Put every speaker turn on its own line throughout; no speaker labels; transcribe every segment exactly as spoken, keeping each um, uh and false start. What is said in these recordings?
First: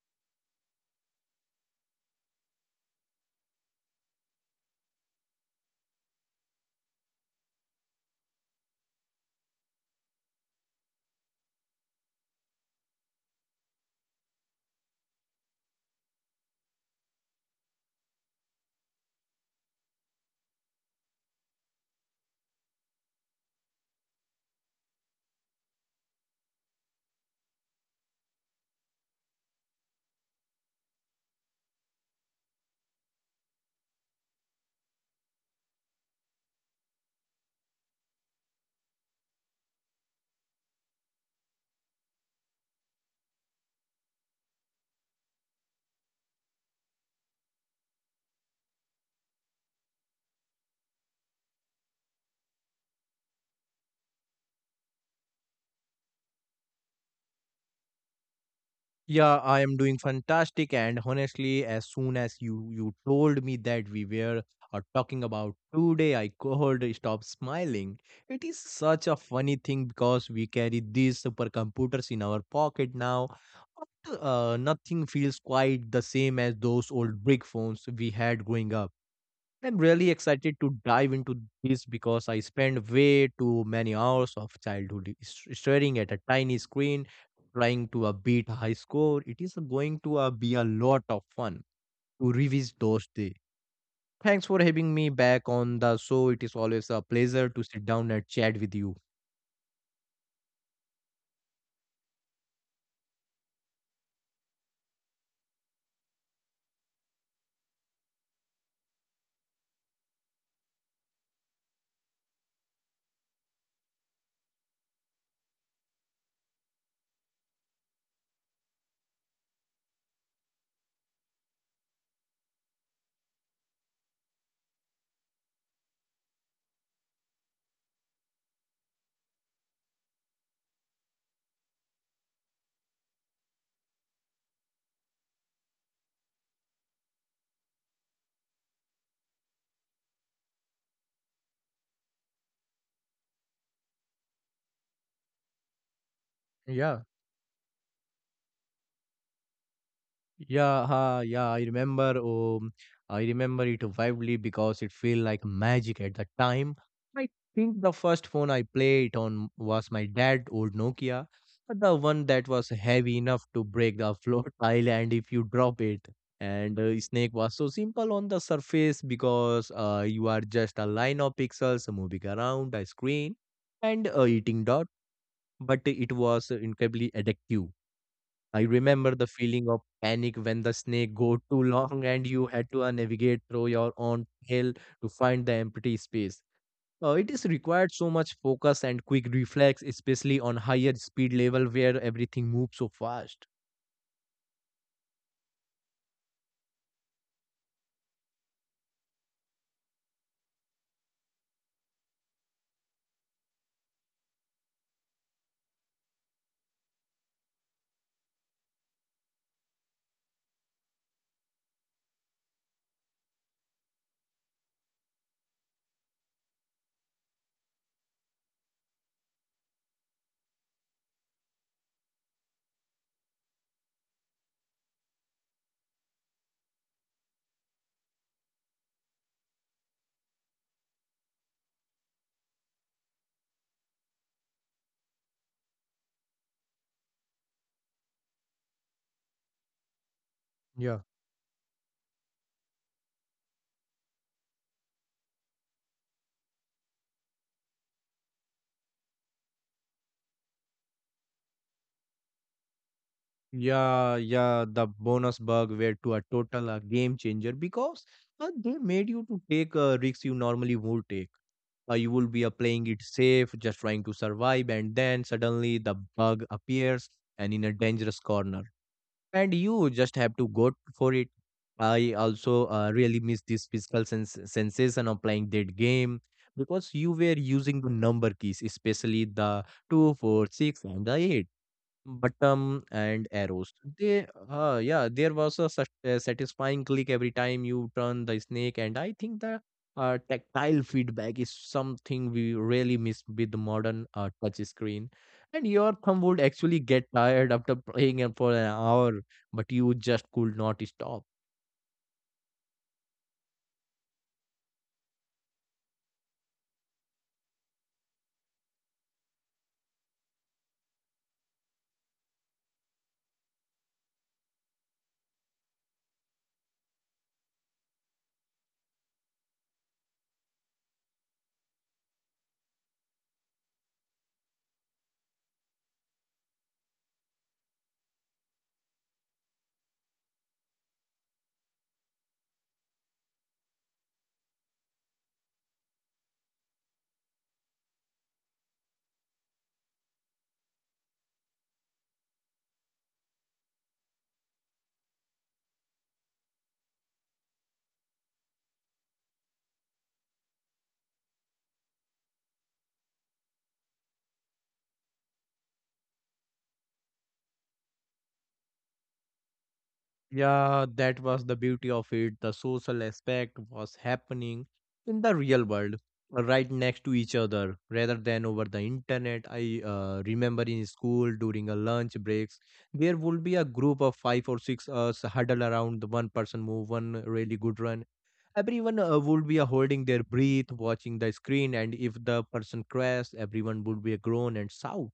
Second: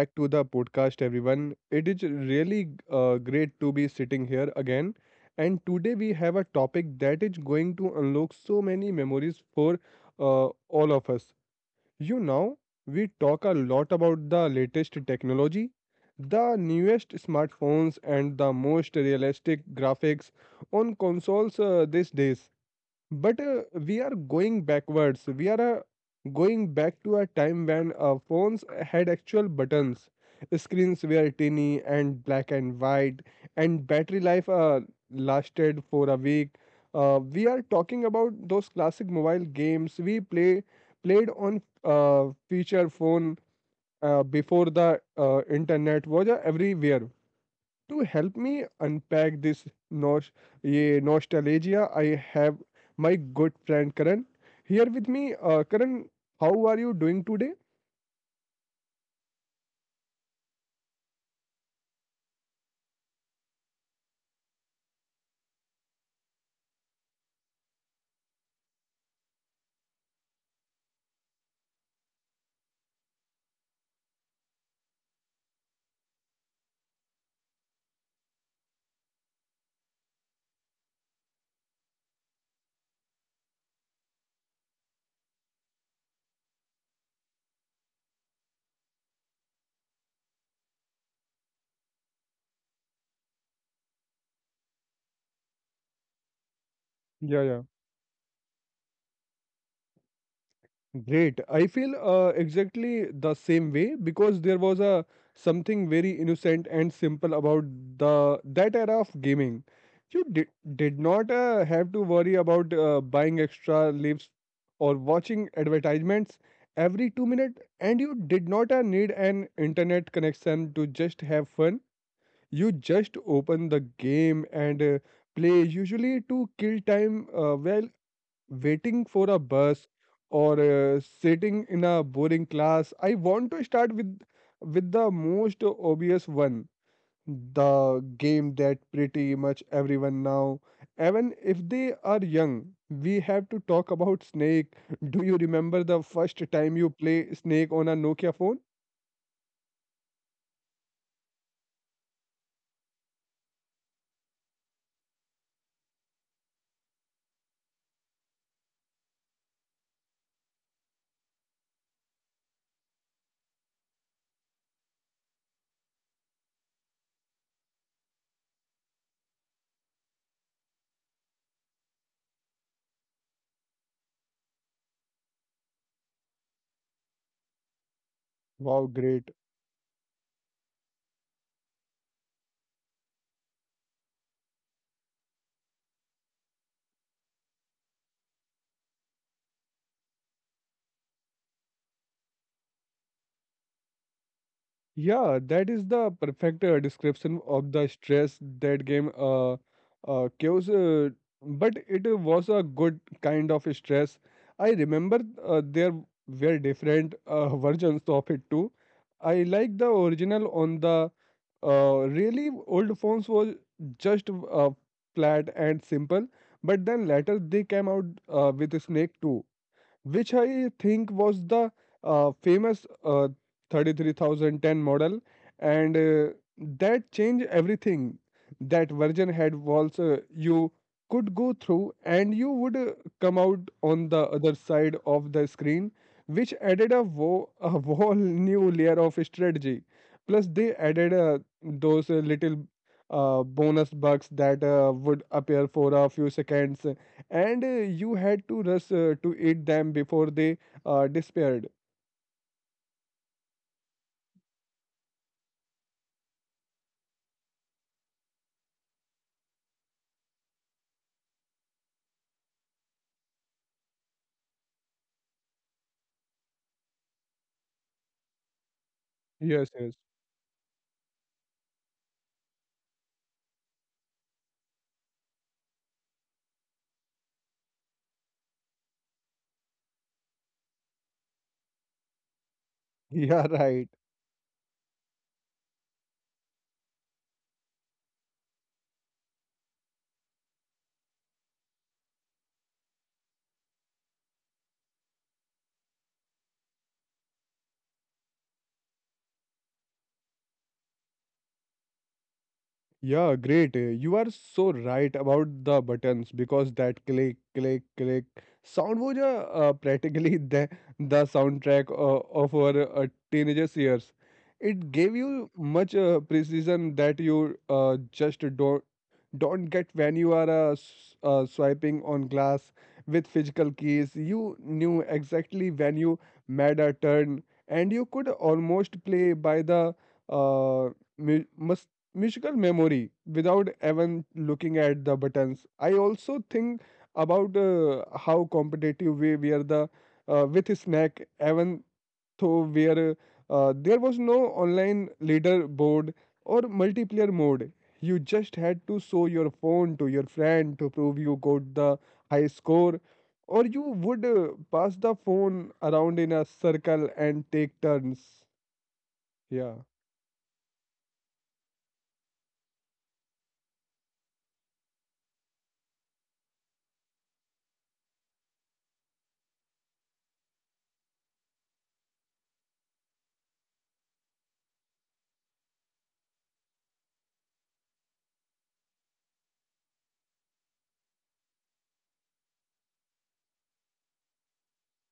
back to the podcast, everyone. It is really uh, great to be sitting here again. And today we have a topic that is going to unlock so many memories for uh, all of us. You know, we talk a lot about the latest technology, the newest smartphones, and the most realistic graphics on consoles uh, these days, but uh, we are going backwards. We are uh, going back to a time when uh, phones had actual buttons, screens were tiny and black and white, and battery life uh, lasted for a week. Uh, we are talking about those classic mobile games we play played on uh, feature phone uh, before the uh, internet was uh, everywhere. To help me unpack this nos- ye nostalgia, I have my good friend Karan here with me. Uh, Karan, how are you doing today?
Yeah, I am doing fantastic. And honestly, as soon as you you told me that we were uh, talking about today, I could stop smiling. It is such a funny thing because we carry these supercomputers in our pocket now. But, uh, nothing feels quite the same as those old brick phones we had growing up. I'm really excited to dive into this because I spend way too many hours of childhood s- staring at a tiny screen trying to uh, beat a high score. It is going to uh, be a lot of fun to revisit those days. Thanks for having me back on the show. It is always a
Yeah,
pleasure to
yeah.
sit down and chat with you.
Great. I feel uh, exactly the same way because there was a something very innocent and simple about the that era of gaming. You did did not uh, have to worry about uh, buying extra lives or watching advertisements every two minutes, and you did not uh, need an internet connection to just have fun. You just open the game and uh, play, usually to kill time. Uh, well, waiting for a bus or uh, sitting in a boring class. I want to start with with the most obvious one, the game that pretty much everyone now, even if they are young, we have to talk about Snake. Do you remember the first time you
Yeah.
play Snake on a Nokia phone?
Yeah, ha, yeah, I remember. Um, I remember it vividly because it felt like magic at the time. I think the first phone I played on was my dad old Nokia, the one that was heavy enough to break the floor tile and if you drop it. And uh, Snake was so simple on the surface because uh, you are just a line of pixels moving around a screen and uh, eating dot, but it was incredibly addictive. I
Wow,
remember
great.
the feeling of panic when the snake go too long and you had to uh, navigate through your own tail to find the empty space. Uh, it is required so much focus and quick reflex, especially on higher speed level where everything moves so fast.
Yeah, that is the perfect uh, description of the stress that game uh, uh, caused. Uh, but it uh, was a good kind of stress. I remember uh, there were different uh, versions of it too. I like the original on the uh, really old phones was just uh, flat and simple. But then later they came out uh, with Snake too, which I think was the uh, famous uh, thirty-three thousand ten model, and uh, that changed everything. That version had walls uh, you could go through, and you would uh, come out on the other side of the screen, which added a, wo- a whole new layer of strategy. Plus, they
Yeah.
added uh, those uh, little uh, bonus bugs that uh, would appear for a few seconds, and uh, you had to rush uh, to eat them before they uh, disappeared.
Yeah, yeah, the bonus bug were to a total a game changer because uh, they made you to take uh, risks you normally would take. Uh, you will be uh, playing it safe, just trying to survive, and then suddenly the bug appears and in a dangerous corner, and
Yes,
you
yes.
just have to go for it. I also uh, really miss this physical sens- sensation of playing that game because you were using the number keys, especially the two, four, six, and the eight Button and
Yeah,
arrows.
right.
They, uh, yeah, there was a sat- uh, satisfying click every time you turn the snake, and I think the uh, tactile feedback is something we really miss with the modern uh, touch screen. And your thumb would actually get tired after playing it for an hour, but you just could not stop.
Yeah, great. Uh, You are so right about the buttons because that click, click, click sound was uh, uh, practically, the, the soundtrack uh, of our uh, teenagers' years. It gave you much uh, precision that you uh, just don't don't get when you are uh, s- uh, swiping on glass with physical keys. You knew exactly when you made a turn, and you could almost play by the uh, mu- musical memory without even looking at the buttons. I also think about uh, how competitive we were the uh, with snack, even though where uh, there was no online leaderboard or multiplayer mode. You just had to show your phone to your friend to prove you got the high score, or you would uh, pass the phone around in a circle and take turns. Yeah.
Yeah, that was the beauty of it. The social aspect was happening in the real world, uh, right next to each other, rather than over the internet. I uh, remember in school during a lunch breaks, there would be a group of five or six us huddle around the one person move one really good run. Everyone uh, would be uh, holding their breath, watching the screen, and if the person crashed, everyone would be a groan and shout.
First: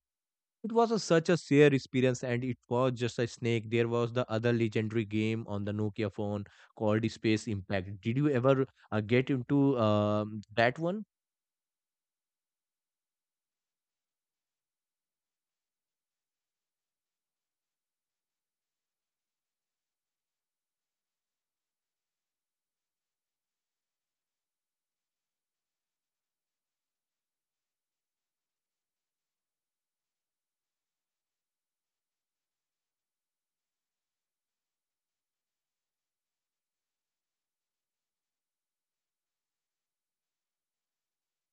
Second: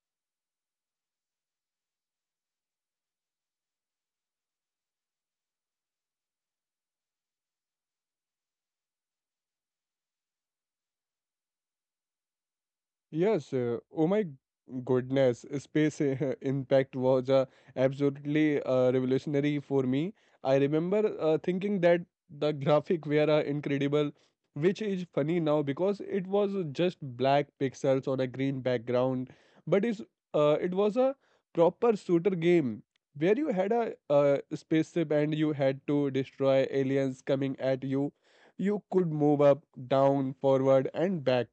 It was a, such a sheer experience, and it was just a snake. There was the other legendary game on the Nokia phone called Space Impact. Did you ever uh, get into um, that one?
Yes, uh, oh my goodness, uh, Space uh, Impact was uh, absolutely uh, revolutionary for me. I remember uh, thinking that the graphic were uh, incredible, which is funny now because it was just black pixels on a green background, but is uh, it was a proper shooter game where you had a uh, spaceship and you had to destroy aliens coming at you. You could move up, down, forward, and back,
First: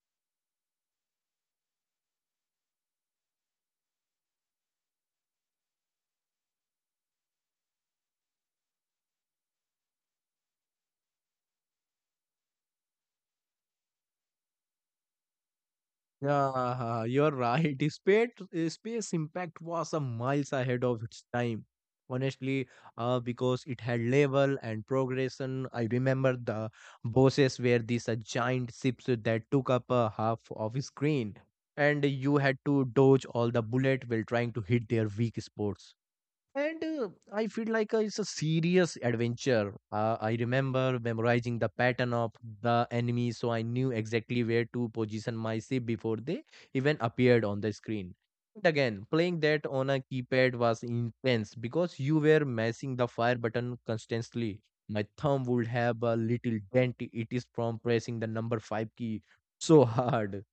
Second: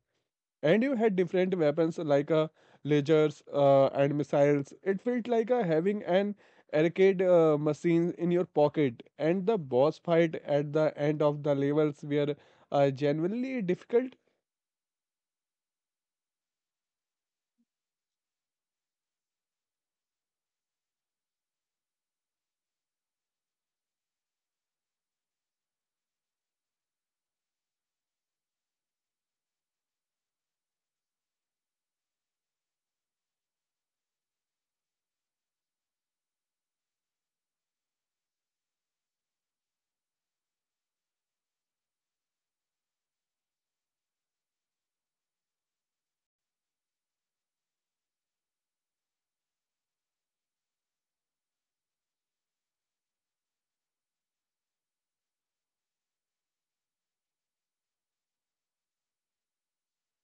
and you had different weapons like uh, lasers uh, and missiles. It felt like uh, having an arcade uh, machine in your pocket. And the boss fight at the end of the levels were uh, genuinely difficult.
Yeah, you're right. Space, space impact was a miles ahead of its time. Honestly, uh, because it had level and progression. I remember the bosses were these uh, giant ships that took up a half of screen, and you had to dodge all the bullet while trying to hit their weak spots. And uh, I feel like uh, it's a serious adventure. Uh, I remember memorizing the pattern of the enemy, so I knew exactly where to position my ship before they even appeared on the screen. But again, playing that on a keypad was intense because you were messing the fire button constantly. My thumb would have a little dent, it is from pressing the number five key so hard.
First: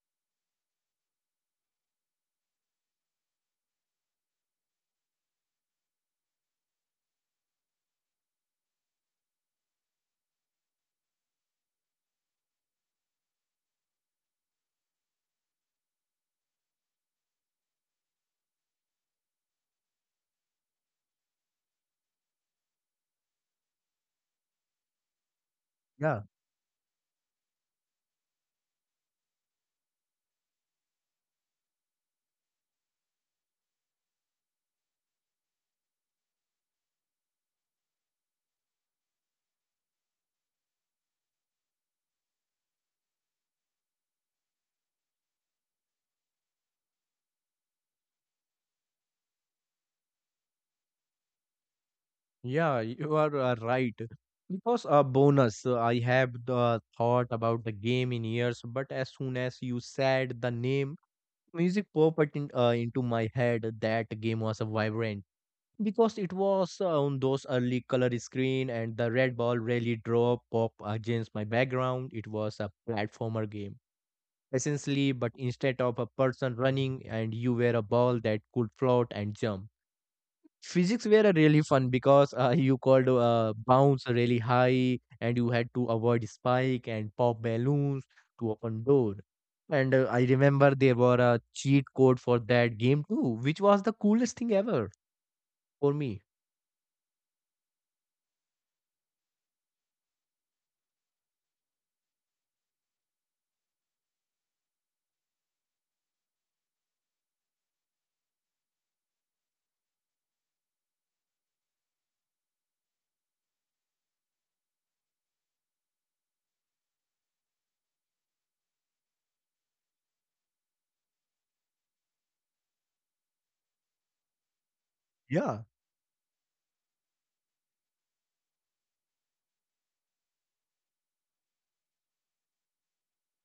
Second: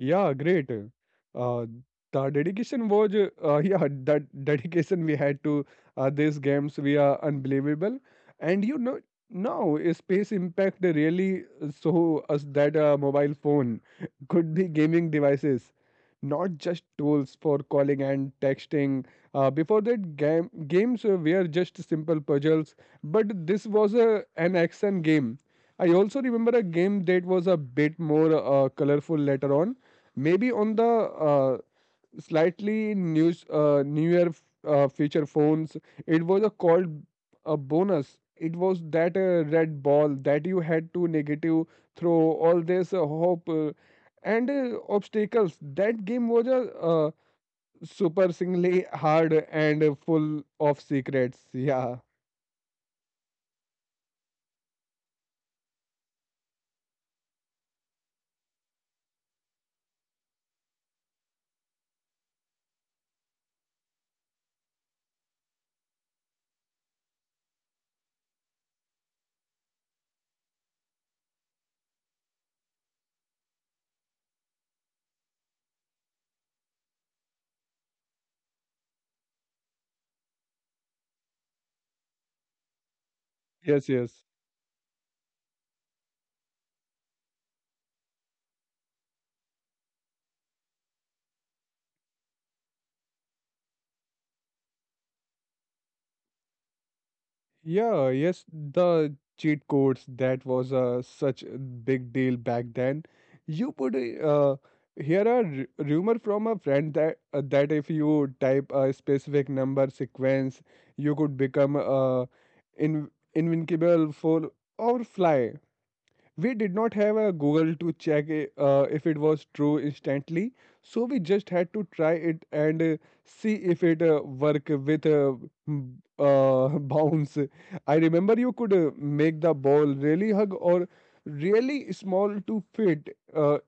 Yeah, great. Uh, the dedication was, uh, yeah, that dedication we had to uh, these games, we are unbelievable. And you know, now uh, Space Impact really show us that a mobile phone could be gaming devices, not just tools for calling and texting. Uh, before that, game games uh, were just simple puzzles, but this was a, an action game. I also
Yeah.
remember a game that was a bit more uh, colorful later on, maybe on the uh, slightly news uh, newer f- uh, feature phones. It was a called a Bonus. It was that uh, red ball that you had to negative throw all this uh, hope uh, and uh, obstacles. That game was a uh, super singly hard and uh, full of secrets, yeah.
Yeah, you are uh, right. Because a bonus, uh, I have the thought about the game in years, but as soon as you said the name, music popped in, uh, into my head. That game was a vibrant because it was uh, on those early color screen and the red ball really draw pop against my background. It was a platformer game essentially, but instead of a person running and you were a ball that could float and jump physics were uh, really fun because uh, you called uh,
Yes, yes.
bounce really high and you had to avoid spike and pop balloons to open door, and uh, I remember there were a cheat code for that game too, which was the coolest thing ever for me.
Yeah, yes, the cheat codes, that was uh, such a big deal back then. You put a, uh, here a r- rumor from a friend that uh, that if you type a specific number sequence, you could become uh, in invincible for or fly. We did not have a Google to check it, uh, if it was true instantly, so we just had to try it and uh, see if it uh, work with uh,
Yeah,
m- uh, bounce. I remember you could uh, make the ball really hug or really small to fit Uh,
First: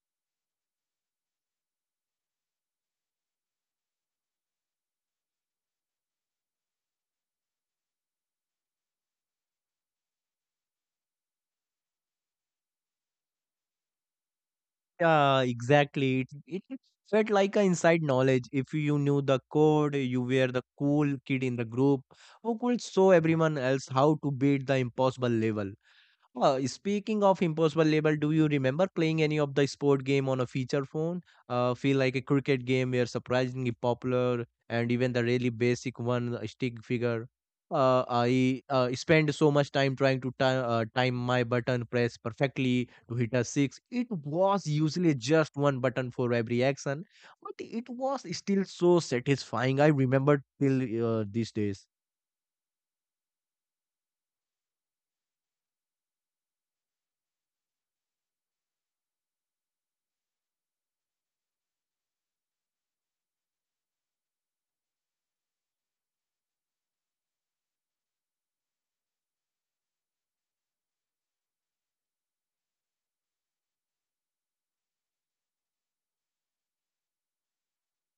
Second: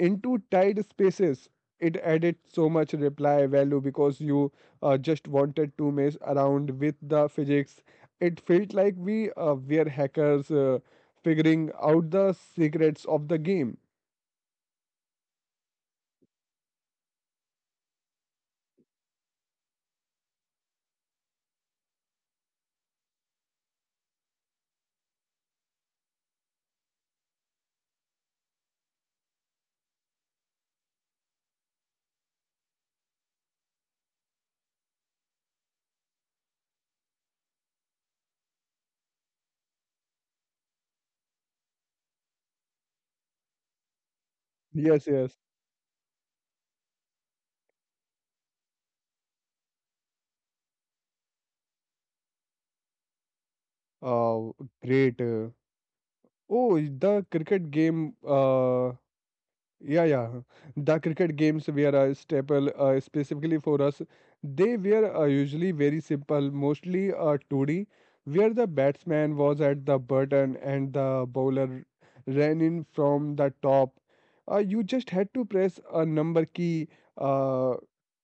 into tight spaces. It added so much reply value because you uh, just wanted to mess around with the physics. It felt like we uh, were hackers uh, figuring out the secrets of the game.
yeah, exactly. It, it it felt like a inside knowledge. If you knew the code, you were the cool kid in the group who could show everyone else how to beat the impossible level. Uh, speaking of impossible label, do you remember playing any of the sport game on a feature phone? Uh, feel like a cricket game were surprisingly popular, and even the really basic one, a stick figure. Uh, I uh, spent so much time trying to ti- uh, time my button press perfectly to hit a six. It was
Yes,
usually
yes.
just one button for every action, but it was still so satisfying. I remember till uh, these days.
Oh, great. Uh, Oh, the cricket game, uh, yeah, yeah. The cricket games were a staple, uh, specifically for us. They were uh, usually very simple, mostly uh, two D, where the batsman was at the button and the bowler ran in from the top. Uh, you just had to press a number key uh,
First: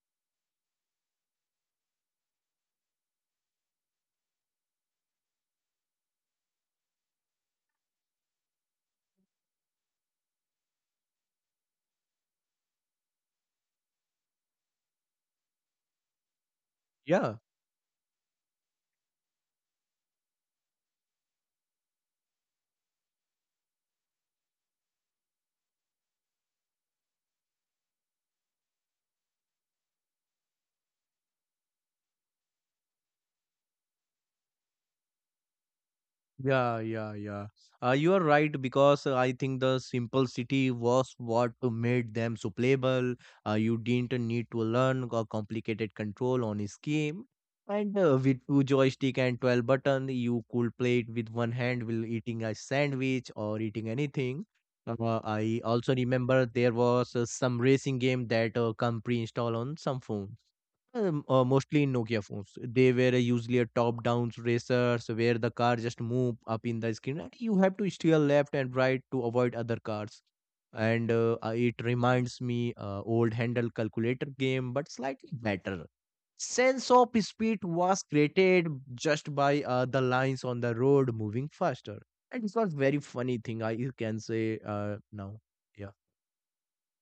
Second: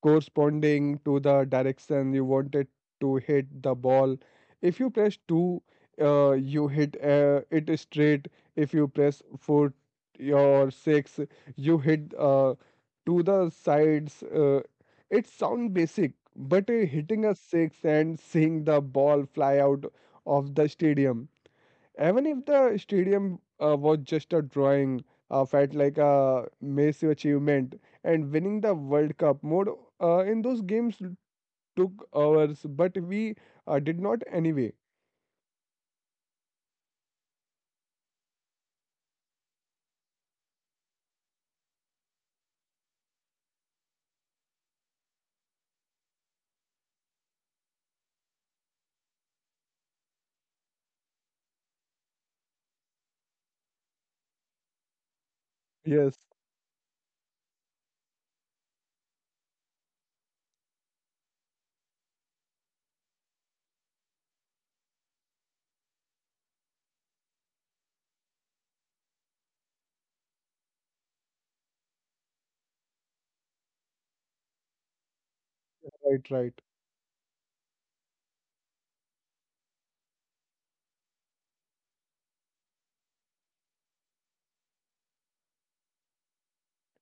corresponding to the direction you wanted to hit the ball. If you press two, uh, you hit uh, it straight. If you press four your six, you hit uh, to the sides. Uh, it sounds basic, but uh, hitting a
Yeah.
six and seeing the ball fly out of the stadium, even if the stadium uh, was just a drawing, uh, felt like a massive achievement. And winning the World Cup mode uh, in those games took hours, but we uh, did not anyway.
Yeah, yeah, yeah. Uh, you are right because uh, I think the simplicity was what made them so playable. Uh, you didn't need to learn a complicated control on a scheme. And uh, with two joystick and twelve button, you could play it with one hand while eating a sandwich or eating anything. Uh, I also
Yes,
remember there was uh, some racing game that uh, come pre-installed on some phones. Um, uh, mostly in Nokia phones. They were usually a top-down racers where the car just move up in the screen and you have to steer left and right to avoid other cars. And uh, uh, it reminds me uh, old handle calculator game, but slightly better.
right, right.
Sense of speed was created just by uh, the lines on the road moving faster. And it was very funny thing I you can say uh, now. Yeah.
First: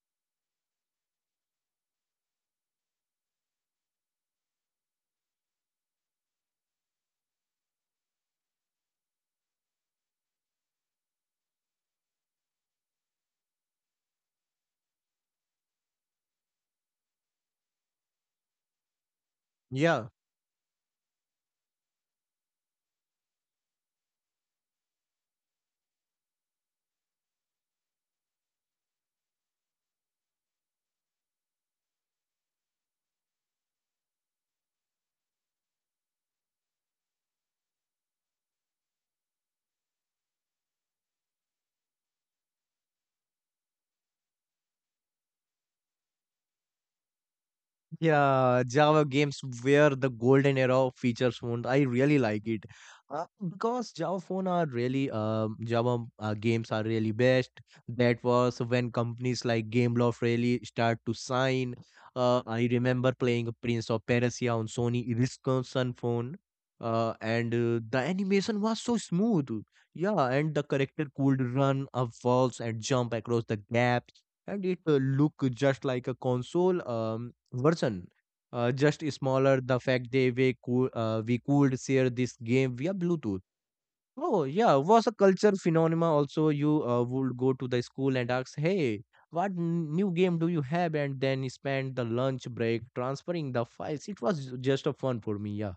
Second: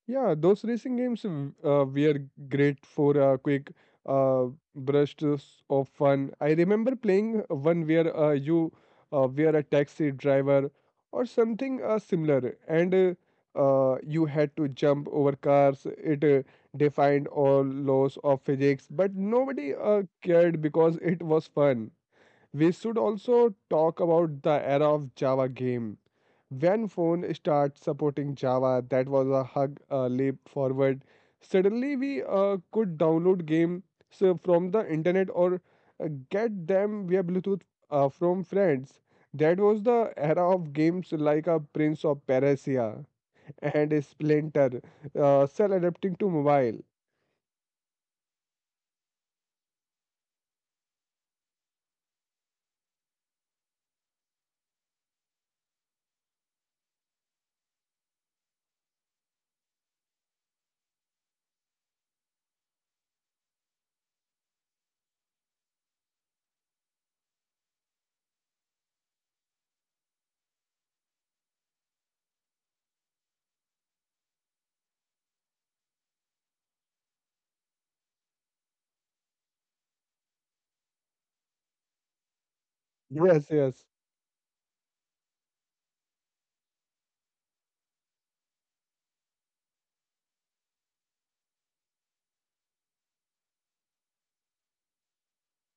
Yeah, those racing games w- uh, were great for a quick uh, bursts of fun. I remember playing one where uh, you uh, were a taxi driver or something uh, similar, and uh, uh, you had to jump over cars. It uh, defined all laws of physics, but nobody uh,
Yeah.
cared because it was fun. We should also talk about the era of Java game. When phone starts supporting Java, that was a hug a leap forward. Suddenly we uh, could download game so from the internet or uh, get them via Bluetooth uh, from friends. That was the era of games like a Prince of Persia and Splinter, uh, still adapting to mobile.
Yeah, Java games where the golden era of features phone. I really like it uh, because Java phone are really um Java uh, games are really best. That was when companies like Gameloft really start to sign. Uh, I remember playing Prince of Persia on Sony Ericsson phone. Uh, and uh, the animation was so smooth. Yeah, and the character could run up walls and jump across the gaps, and it uh, looked just like a console Um, version. Uh, just smaller. The fact they we could uh, we could share this game via Bluetooth.
Yes, yes.
Oh yeah, was a culture phenomena. Also, you uh, would go to the school and ask, "Hey, what n- new game do you have?" And then spend the lunch break transferring the files. It was just a fun for me. Yeah.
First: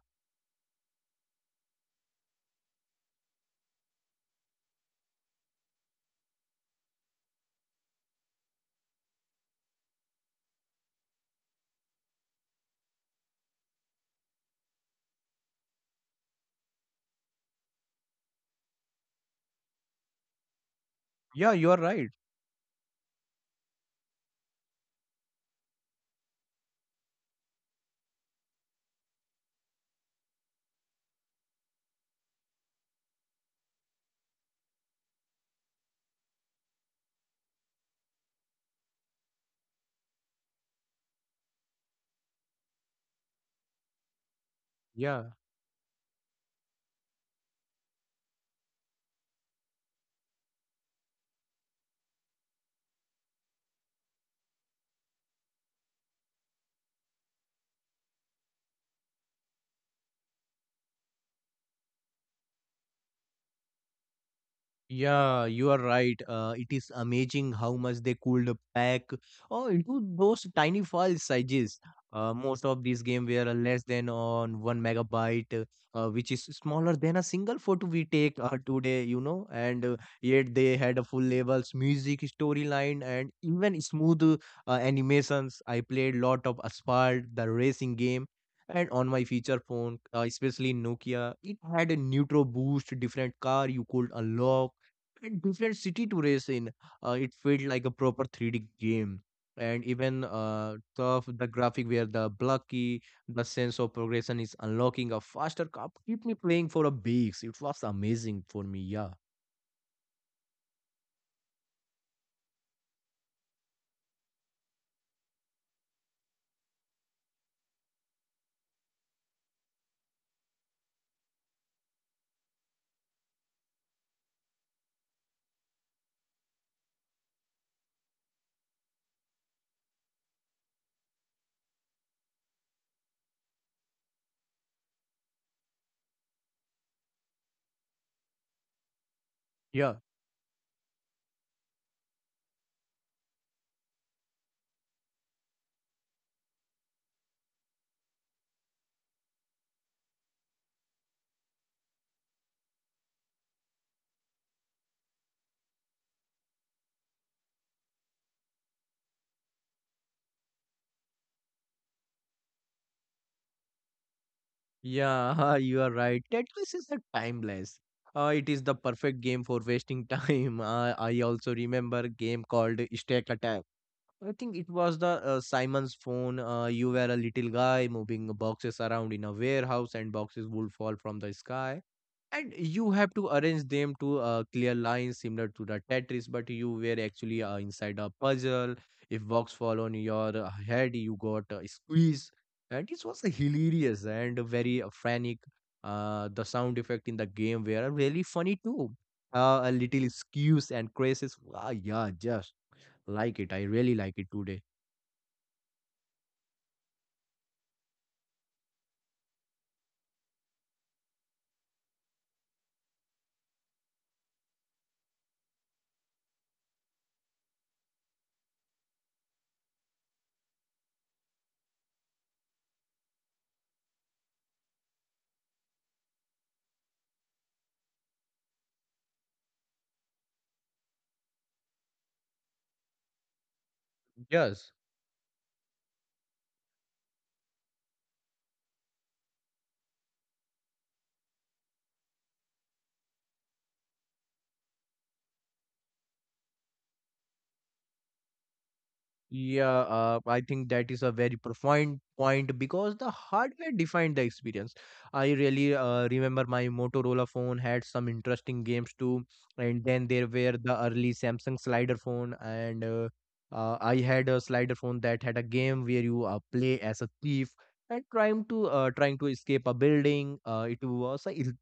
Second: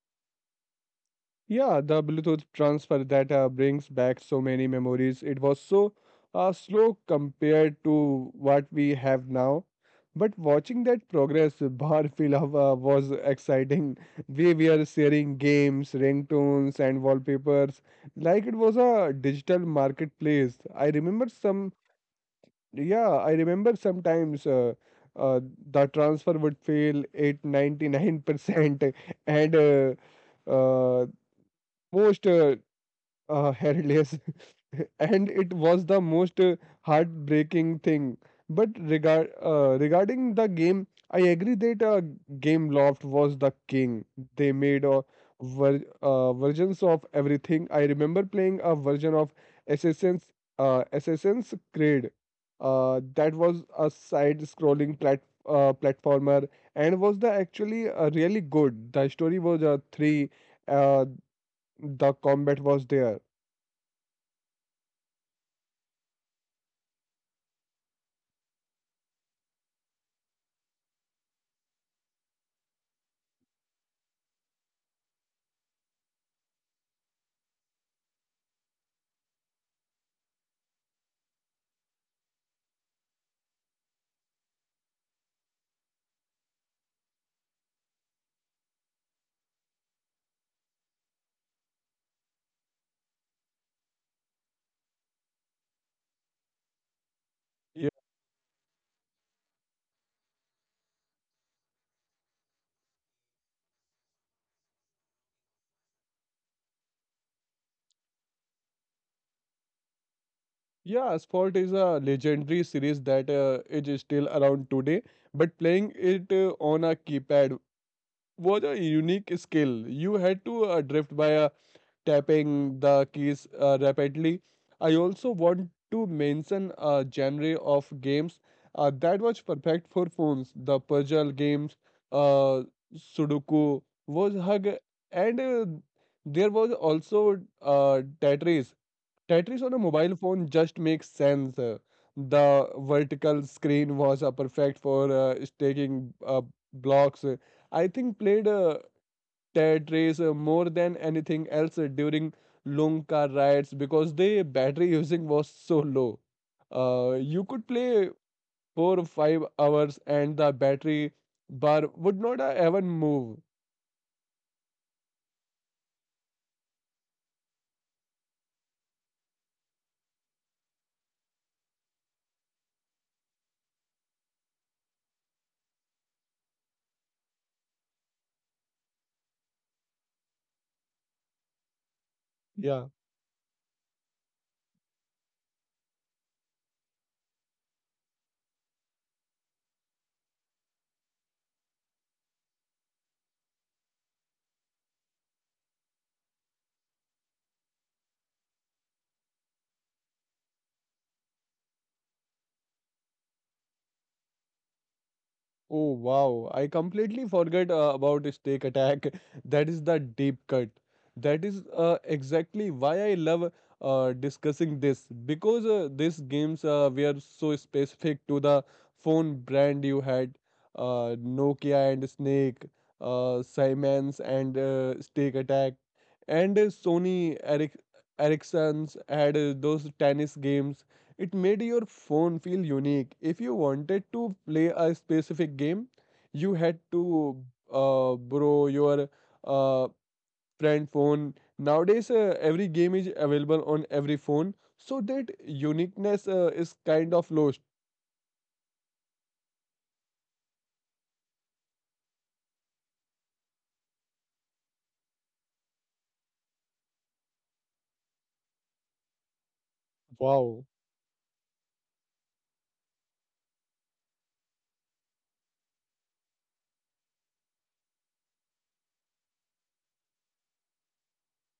Yeah, the Bluetooth transfer, that uh, brings back so many memories. It was so uh, slow compared to what we have now. But watching that progress, Barfilava was exciting. We were sharing games, ringtones, and wallpapers like it was a digital marketplace. I remember
Yeah, you
some,
are right.
yeah, I remember sometimes uh, uh, the transfer would fail at ninety-nine percent, and uh, uh, most uh, uh, headless, and it was the most uh, heartbreaking thing. But regard uh, regarding the game, I agree that uh, Gameloft was the king. They made uh,
Yeah.
ver- uh, versions of everything. I remember playing a version of assassin's uh, Assassin's Creed uh, that was a side scrolling plat- uh, platformer, and was the actually uh, really good. The story was uh, three, uh, the combat was there.
Yeah, you are right. Uh, it is amazing how much they could pack oh, into those tiny file sizes. Uh, most of these games were less than on one megabyte, uh, which is smaller than a single photo we take uh, today, you know. And uh, yet they had a full levels, music, storyline, and even smooth uh, animations. I played lot of Asphalt, the racing game. And on my feature phone, uh, especially Nokia, it had a neutral boost, different car you could unlock and different city to race in. Uh, it felt like a proper three D game. And even uh, tough the graphic where the blocky, the sense of progression is unlocking a faster cup, keep me playing for a weeks. It was amazing for me. Yeah,
Yeah, Asphalt is a legendary series that uh, it is still around today, but playing it uh, on a keypad was a unique skill. You had to uh, drift by uh, tapping the keys uh, rapidly. I also want to mention a genre of games uh, that was perfect for phones. The puzzle games, uh, Sudoku was hug, and uh, there was also uh, Tetris. Tetris on a
yeah,
mobile phone just makes sense. Uh, The vertical screen was uh, perfect for uh, stacking uh, blocks. Uh, I think played uh, Tetris uh, more than anything else uh, during long car rides because the battery using was so low. Uh, you could play four or five hours and the battery bar would not uh, even move.
yeah. You are right. Tetris is a timeless. Uh, it is the perfect game for wasting time. Uh, I also remember a game called Stack Attack. I think it was the uh, Simon's phone. Uh, you were a little guy moving boxes around in a warehouse, and boxes would fall from the sky. And
Yeah.
you have to arrange them to uh, clear lines similar to the Tetris, but you were actually uh, inside a puzzle. If box fall on your uh, head, you got uh, squeezed. And it was hilarious and very uh, frantic. Uh, the sound effect in the game were really funny too. Uh, a little skews and crazes. Ah, yeah, just. Like it. I really like it today.
Oh wow, I completely forget uh, about Snake Attack. That is the deep cut. That is uh, exactly why I love uh, discussing this because uh, these games uh, were so specific to the phone brand you had. uh, Nokia and Snake, uh, Siemens and uh, Snake Attack, and uh, Sony Eric- Ericsson's had uh, those tennis games. It made your phone feel unique. If you wanted to play
Yes.
a specific game, you had to uh, borrow your uh, friend phone. Nowadays, uh, every game is available on every phone, so that uniqueness uh, is kind of lost.
Yeah, uh, I think that is a very profound point because the hardware defined the experience. I really uh, remember my Motorola phone had some interesting games too, and then there were
Wow,
the early Samsung slider phone, and uh, uh, I had a slider phone that had a game where you uh, play as a thief and trying to uh, trying to escape a building. Uh, it was a stealth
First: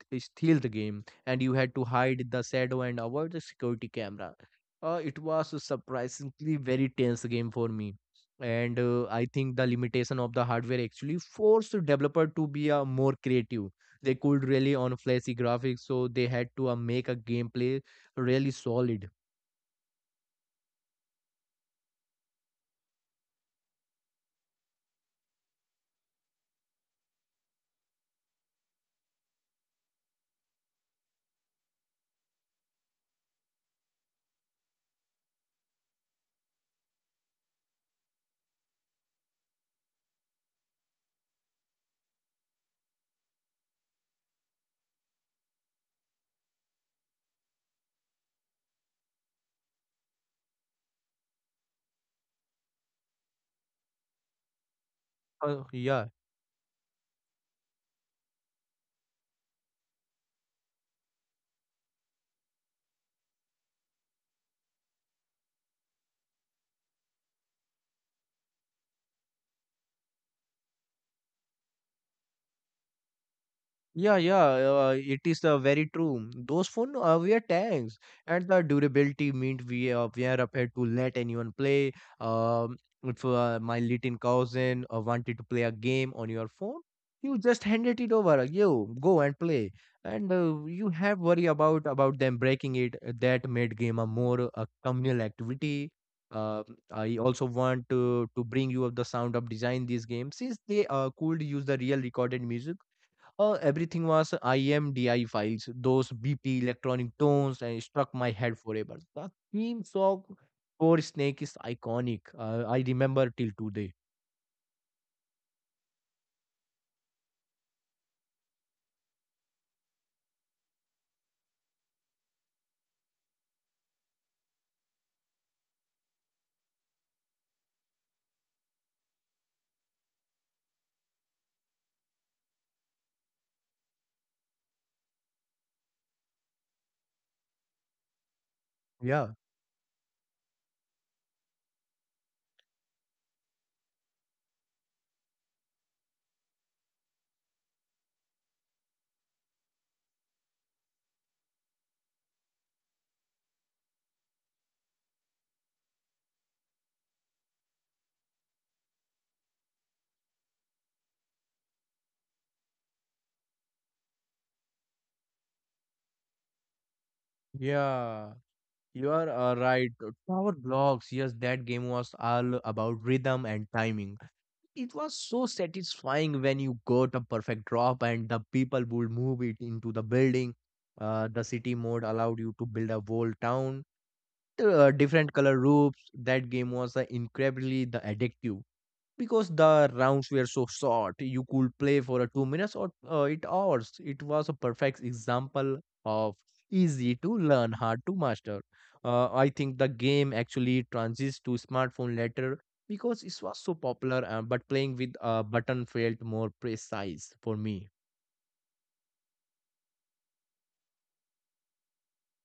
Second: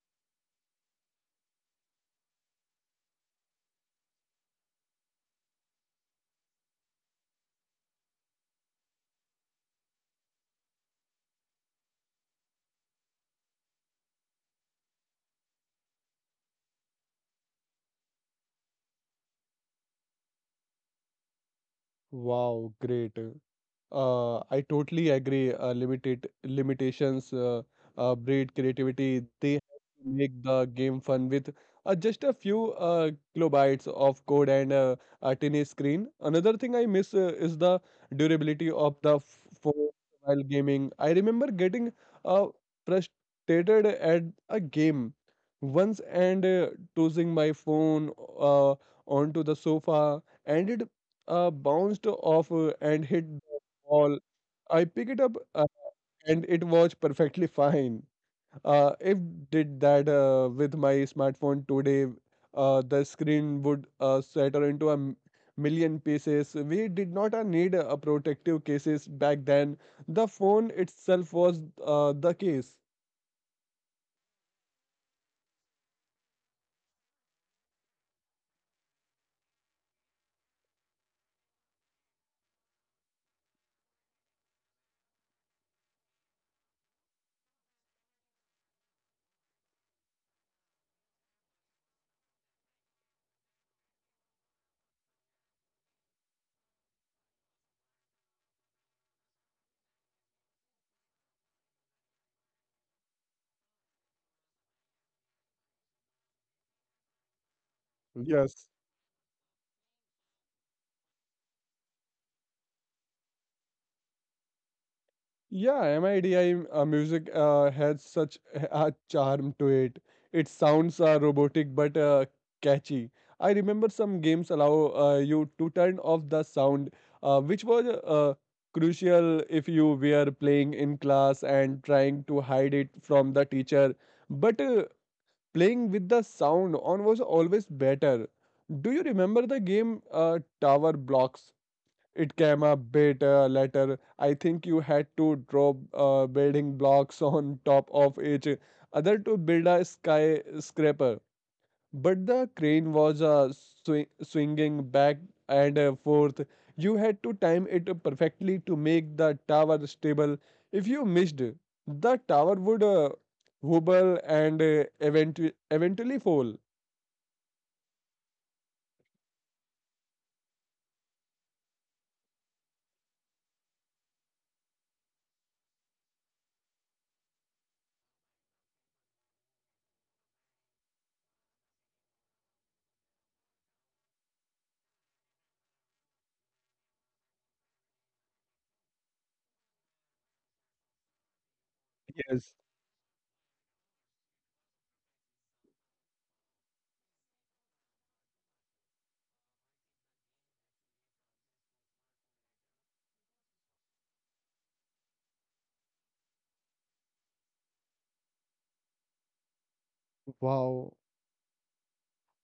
game, and you had to hide the shadow and avoid the security cameras. Uh, it was a surprisingly very tense game for me. And uh, I think the limitation of the hardware actually forced the developer to be uh, more creative. They could rely on flashy graphics, so they had to uh, make a gameplay really solid.
wow, great. Uh, I totally agree. Uh, limited limitations uh, uh, breed creativity. They have to make the game fun with uh, just a few uh, kilobytes of code and uh, a tiny screen. Another thing I miss uh, is the durability of the f- phone while gaming. I remember getting uh, frustrated at a game once and uh, tossing my phone uh, onto the sofa, and it uh, bounced off uh, and hit all. I pick it up uh,
Uh, yeah,
and it works perfectly fine. Uh, if did that uh, with my smartphone today, uh, the screen would uh, shatter into a m- million pieces. We did not uh, need uh, protective cases back then. The phone itself was uh, the case.
Yeah, yeah, uh, it is uh, very true. Those phone uh, were tanks, and the durability meant we uh, were prepared to let anyone play. Um, if uh, my little cousin uh, wanted to play a game on your phone, you just handed it over. uh, You go and play, and uh, you have worry about about them breaking it. uh, That made game a more uh, communal activity. Uh, I also want to to bring you up the sound of design these games since they uh, could use the real recorded music. Uh, everything was I M D I files, those B P electronic tones, and it struck my head
Yes.
forever. The theme song for Snake is iconic. Uh, I remember till today.
Yeah, M I D I uh, music uh, has such a charm to it. Its sounds are robotic but uh, catchy. I remember some games allow uh, you to turn off the sound, uh, which was uh, crucial if you were playing in class and trying to hide it from the teacher. But uh, playing with the sound on was always better. Do you
Yeah,
remember the game uh, Tower Blocks? It came a bit uh, later. I think you had to drop uh, building blocks on top of each other to build a skyscraper. But the crane was uh, swing- swinging back and uh, forth. You had to time it perfectly to make the tower stable. If you missed, the tower would uh, wobble and uh, eventu- eventually fall.
yeah, you are uh, right. Tower Blocks, yes, that game was all about rhythm and timing. It was so satisfying when you got a perfect drop and the people would move it into the building. Uh, the city mode allowed you to build a whole town uh, different color roofs. That game was uh, incredibly the addictive because the rounds were so short. You could play for uh, two
Yes.
minutes or uh, eight hours. It was a perfect example of easy to learn, hard to master. Uh, I think the game actually transits to smartphone later because it was so popular. Uh, but playing with a button felt more precise for me.
Wow.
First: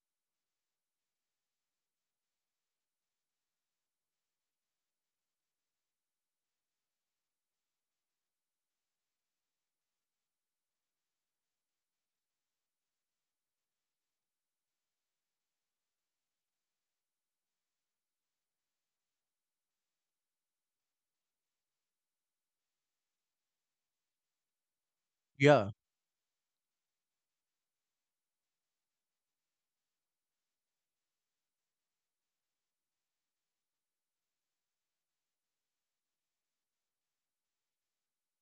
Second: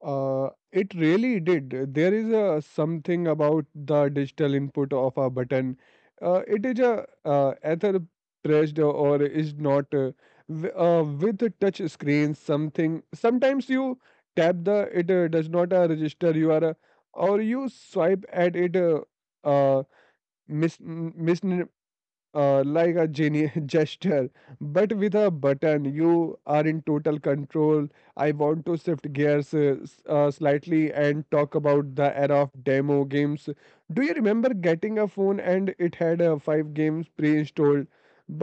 Uh, it really did. There is a something about the digital input of a button. Uh, it is a uh, either pressed or is not. Uh, w- uh, with the touch screen, something sometimes you tap the it uh, does not uh, register. You are uh, or you swipe at it. Uh, uh, mis, mis, uh, like a geni- gesture, but with a
Yeah,
button you are in total control. I want to shift gears uh, s- uh, slightly and talk about the era of demo games. Do you remember getting a phone and it had uh, five games pre-installed,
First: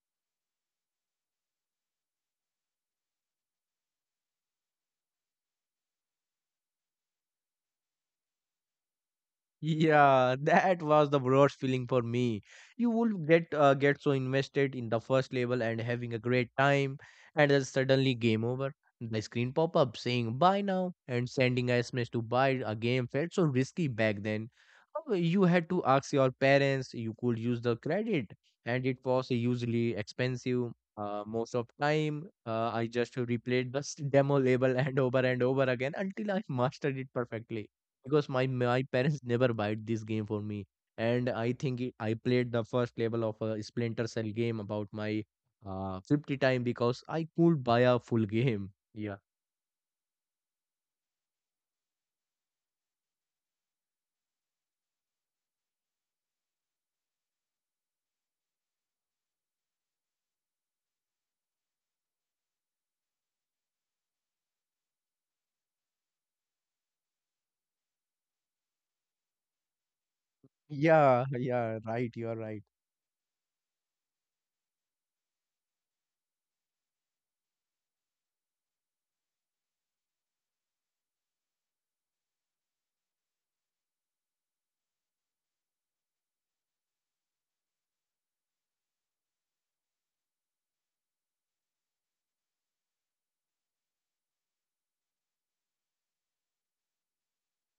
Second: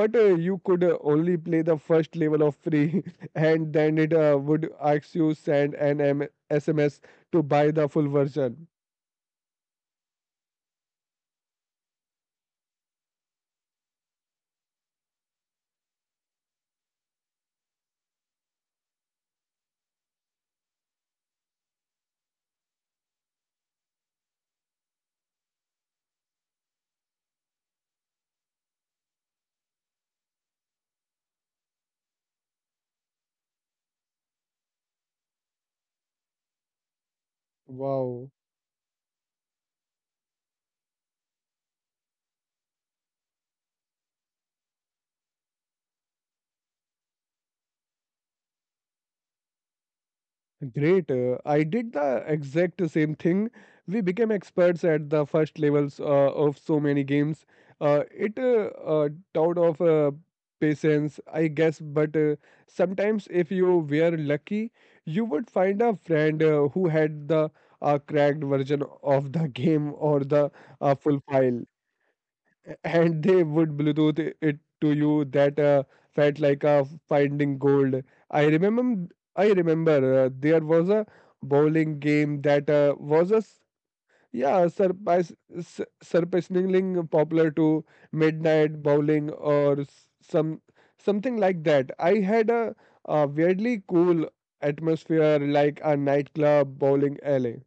but uh, you could uh, only play the first level of free and then it uh, would ask you send an M- sms to buy the full version?
Yeah, that was the worst feeling for me. You would get uh, get so invested in the first level and having a great time, and then suddenly game over. The screen pop up saying buy now and sending a S M S to buy a game felt so risky back then. Uh, You had to ask your parents. You could use the credit, and it was usually expensive. Uh, most of time, uh, I just replayed the s- demo level and over and over again until I mastered it perfectly
Wow.
because my my parents never buy this game for me. And i think it, I played the first level of a splinter cell game about my uh fifty time because I could buy a full game. yeah
Great. Uh, I did the exact same thing. We became experts at the first levels uh, of so many games. Uh, it uh, uh, Taught of uh, patience, I guess, but uh, sometimes if you were lucky, you would find a friend uh, who had the uh, cracked version of the game or the uh,
Yeah,
full file,
yeah, right. You are right.
and they would bluetooth i- it to you. That uh, felt like a finding gold. I remember i remember uh, there was a bowling game that uh, was a s- yeah surprise s- surprisingly popular. To Midnight bowling or s- some something like that. I had a, a weirdly cool atmosphere like a nightclub bowling alley.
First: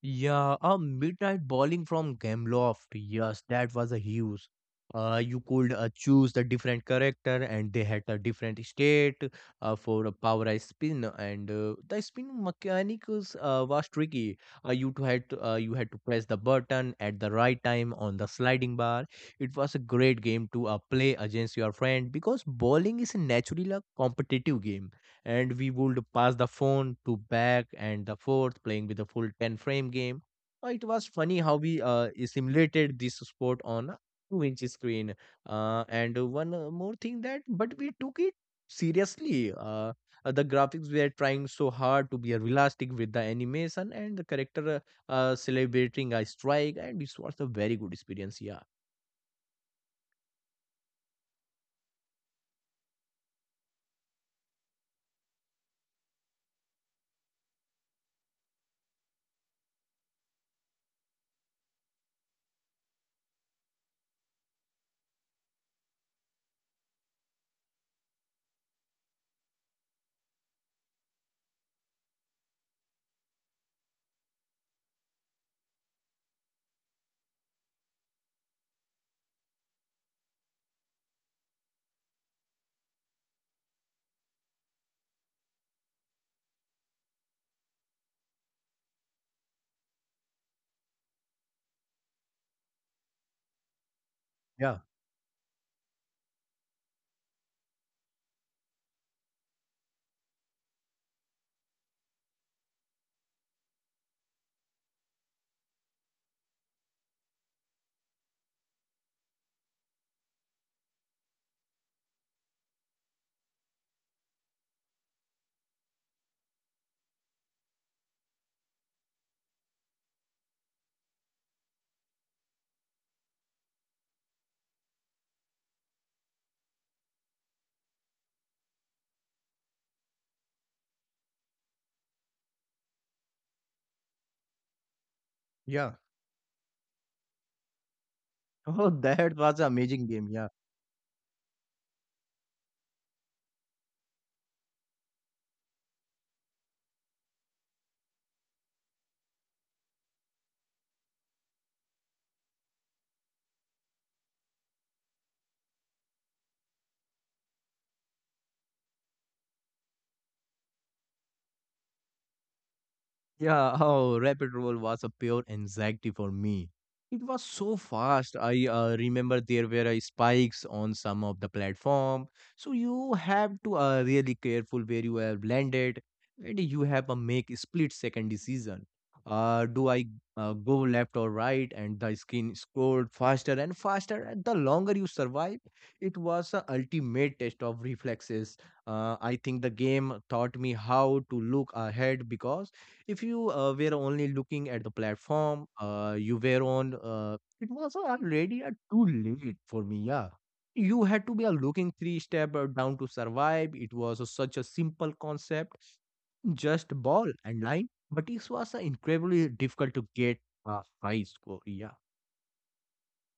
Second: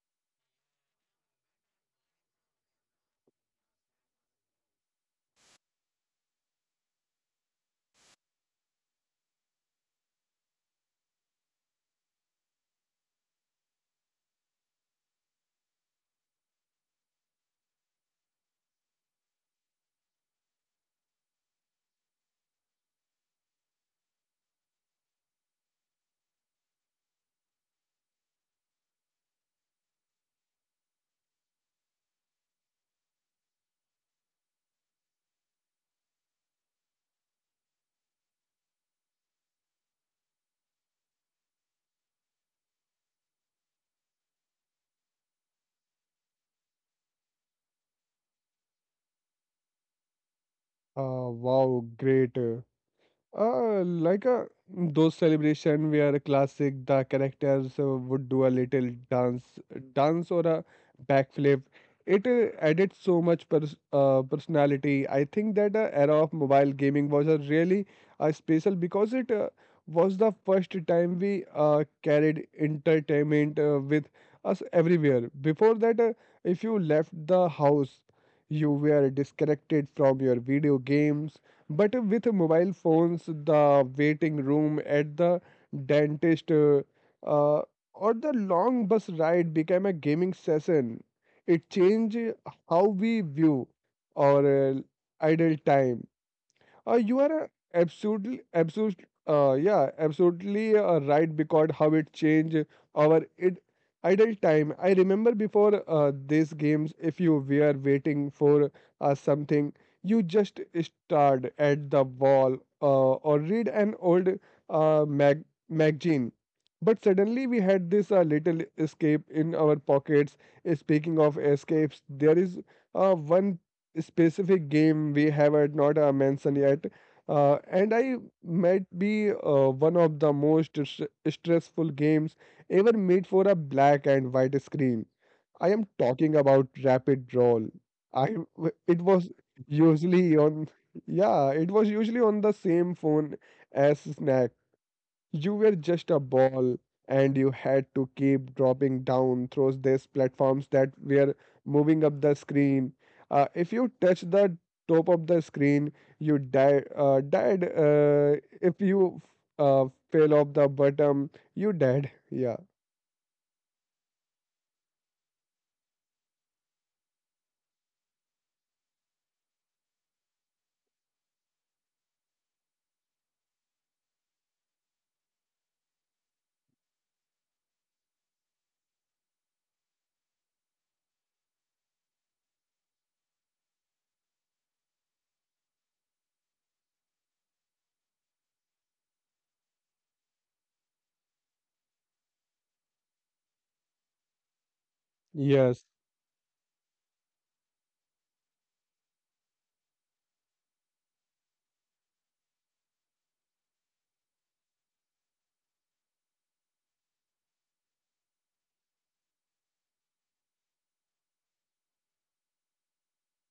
Yeah, a midnight bowling from Gameloft. Yes, that was a huge. Uh, you could uh, choose the different character, and they had a different state uh, for a powerized spin. And uh, the spin mechanics uh, was tricky. Uh, you to had to, uh, you had to press the button at the right time on the sliding bar. It was a great game to uh, play against your friend because bowling is naturally a competitive game, and we would pass the phone to back and the forth playing with a full ten frame game. Uh, it was funny how we uh, simulated this sport on a two inch screen. Uh, and one uh, more thing that but we took it seriously. uh, uh, the graphics were trying so hard to be realistic with the animation and the character, uh, uh, celebrating a strike, and it was a very good experience. yeah
uh, Wow, great. Uh, like a those celebration where a classic the characters uh, would do a little dance, dance or a backflip. It uh, added so much pers uh, personality. I think that uh, era of mobile gaming was a really uh, special because it uh, was the first time we uh, carried entertainment uh, with us everywhere. Before that, uh, if you left the house, you were disconnected from your video games, but with mobile phones, the waiting room at the dentist uh, uh, or the long bus ride became a gaming session. It changed how we view our uh,
Yeah,
idle time. Uh, you are uh, absolutely, absolutely, uh, yeah, absolutely uh, right, because how it changed our it, idle time. I remember before uh, these games, if you were waiting for uh, something, you just stared at the wall uh, or read an old uh, mag- magazine. But suddenly we had this uh, little escape in our pockets. Uh, Speaking of escapes, there is uh, one specific game we have uh, not uh, mentioned yet. Uh, and I might be uh, one of the most stre- stressful games ever made for a black and white screen. I am
yeah.
talking about Rapid Roll. I w-
Oh,
it was
that was an amazing
usually
game. Yeah.
on yeah, It was usually on the same phone as Snack. You were just a ball, and you had to keep dropping down through these platforms that were moving up the screen. Uh, if you touch the top of the screen, you die, uh, died. Uh, if you uh, fell off the bottom, you died. Yeah.
Yeah, oh, Rapid Roll was a pure anxiety for me. It was so fast. I uh, remember there were uh, spikes on some of the platform. So you have to uh, really careful where you have landed, and you have a make split second decision. Uh, do I uh, go left or right? And the skin scrolled faster and faster. And the longer you survive, it was a ultimate test of reflexes. Uh, I think the game taught me how to look ahead because if you uh, were only looking at the platform,
Yes.
uh, you were on, uh, it was already uh, too late for me. Yeah. You had to be uh, looking three step uh, down to survive. It was uh, such a simple concept, just ball and line. But it was uh, incredibly difficult to get a high score. Yeah.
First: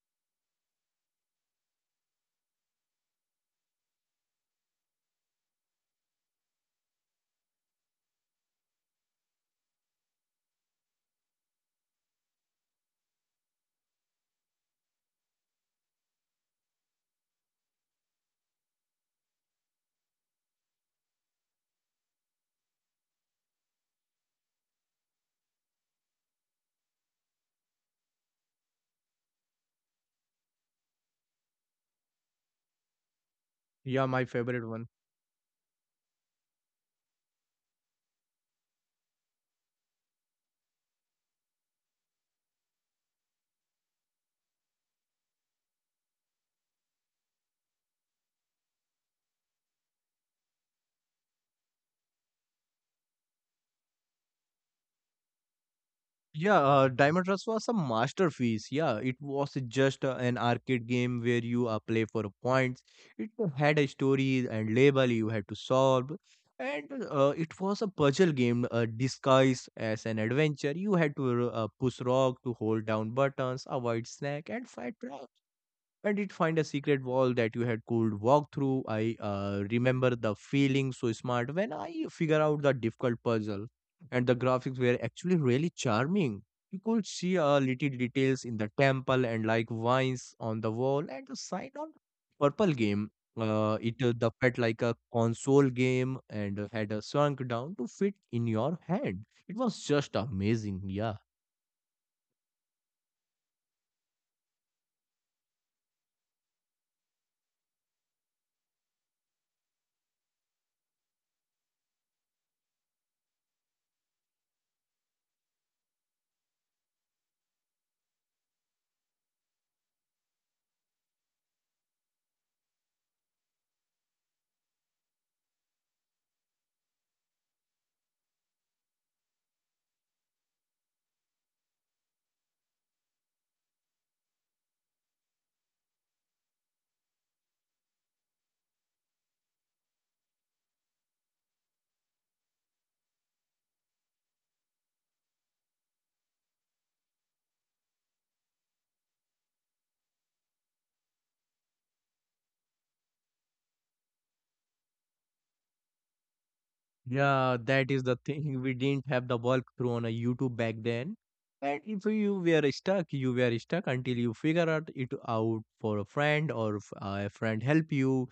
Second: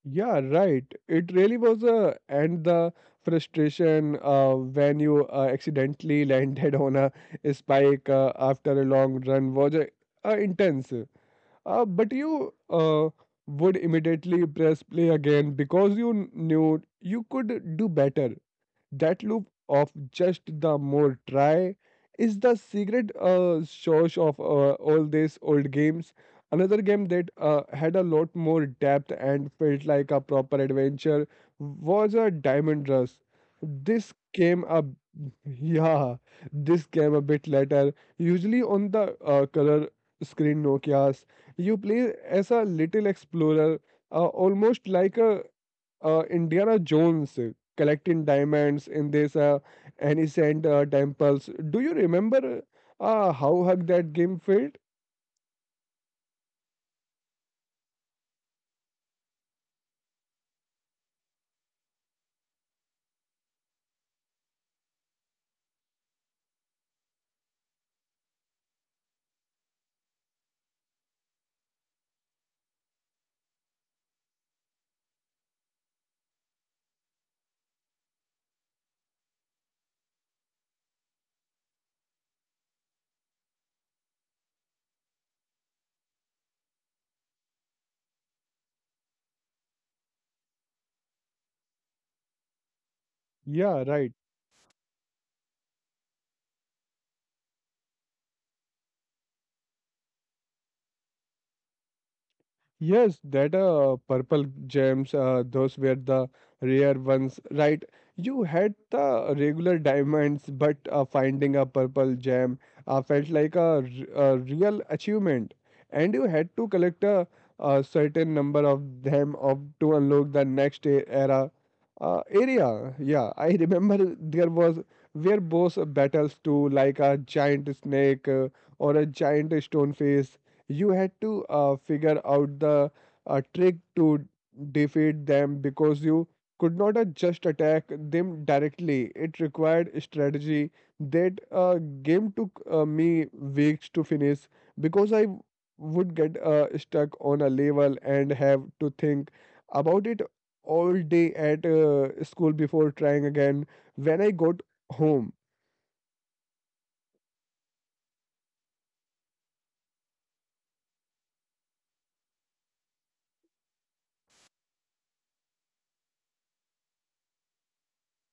Yeah, right. It really was. A and the frustration uh, when you uh, accidentally landed on a spike uh, after a long run was uh, uh, intense. Uh, but you uh, would immediately press play again because you knew you could do better. That loop of just the more try is the secret uh, source of uh, all these old games. Another game that uh, had a lot more depth and felt like a proper adventure was a Diamond Rush.
Yeah,
This
my
came
favorite
a
one.
yeah, this came a bit later. Usually on the uh, color screen Nokia's, you play as a little explorer, uh, almost like a uh, Indiana Jones uh, collecting diamonds in this uh, innocent uh, temples. Do you remember uh, how hug that game felt?
Yeah, uh, Diamond Rush was a masterpiece. Yeah, it was just uh, an arcade game where you uh, play for points. It had a story and label you had to solve, and uh, it was a puzzle game uh, disguised as an adventure. You had to uh, push rock to hold down buttons, avoid snack, and fight and it find a secret wall that you had could walk through. I uh, remember the feeling so smart when I figure out the difficult puzzle, and the graphics were actually really charming. You could see uh, little details in the temple and like vines on the wall and the sign on purple game. Uh,
Yeah,
it uh,
right.
The felt like a console game and had uh, shrunk down to fit in your hand. It was just amazing, yeah.
Yes, that uh, purple gems, uh, those were the rare ones, right? You had the regular diamonds, but uh, finding a purple gem uh, felt like a, r- a real achievement. And you had to collect a, a certain number of them of, to unlock the next e- era uh, area. Yeah, I remember there was were boss battles too, like a giant snake uh, or a giant stone face. You had to uh, figure out the uh, trick to defeat them because you could not uh, just attack them directly. It required strategy that uh, game took uh, me weeks to finish because I would get uh, stuck on a level and have to think about it all day at uh, school before trying again when I got home.
Yeah, that is the thing. We didn't have the walkthrough on a YouTube back then. And if you were stuck, you were stuck until you figure out it out for a friend or f- uh, a friend help you.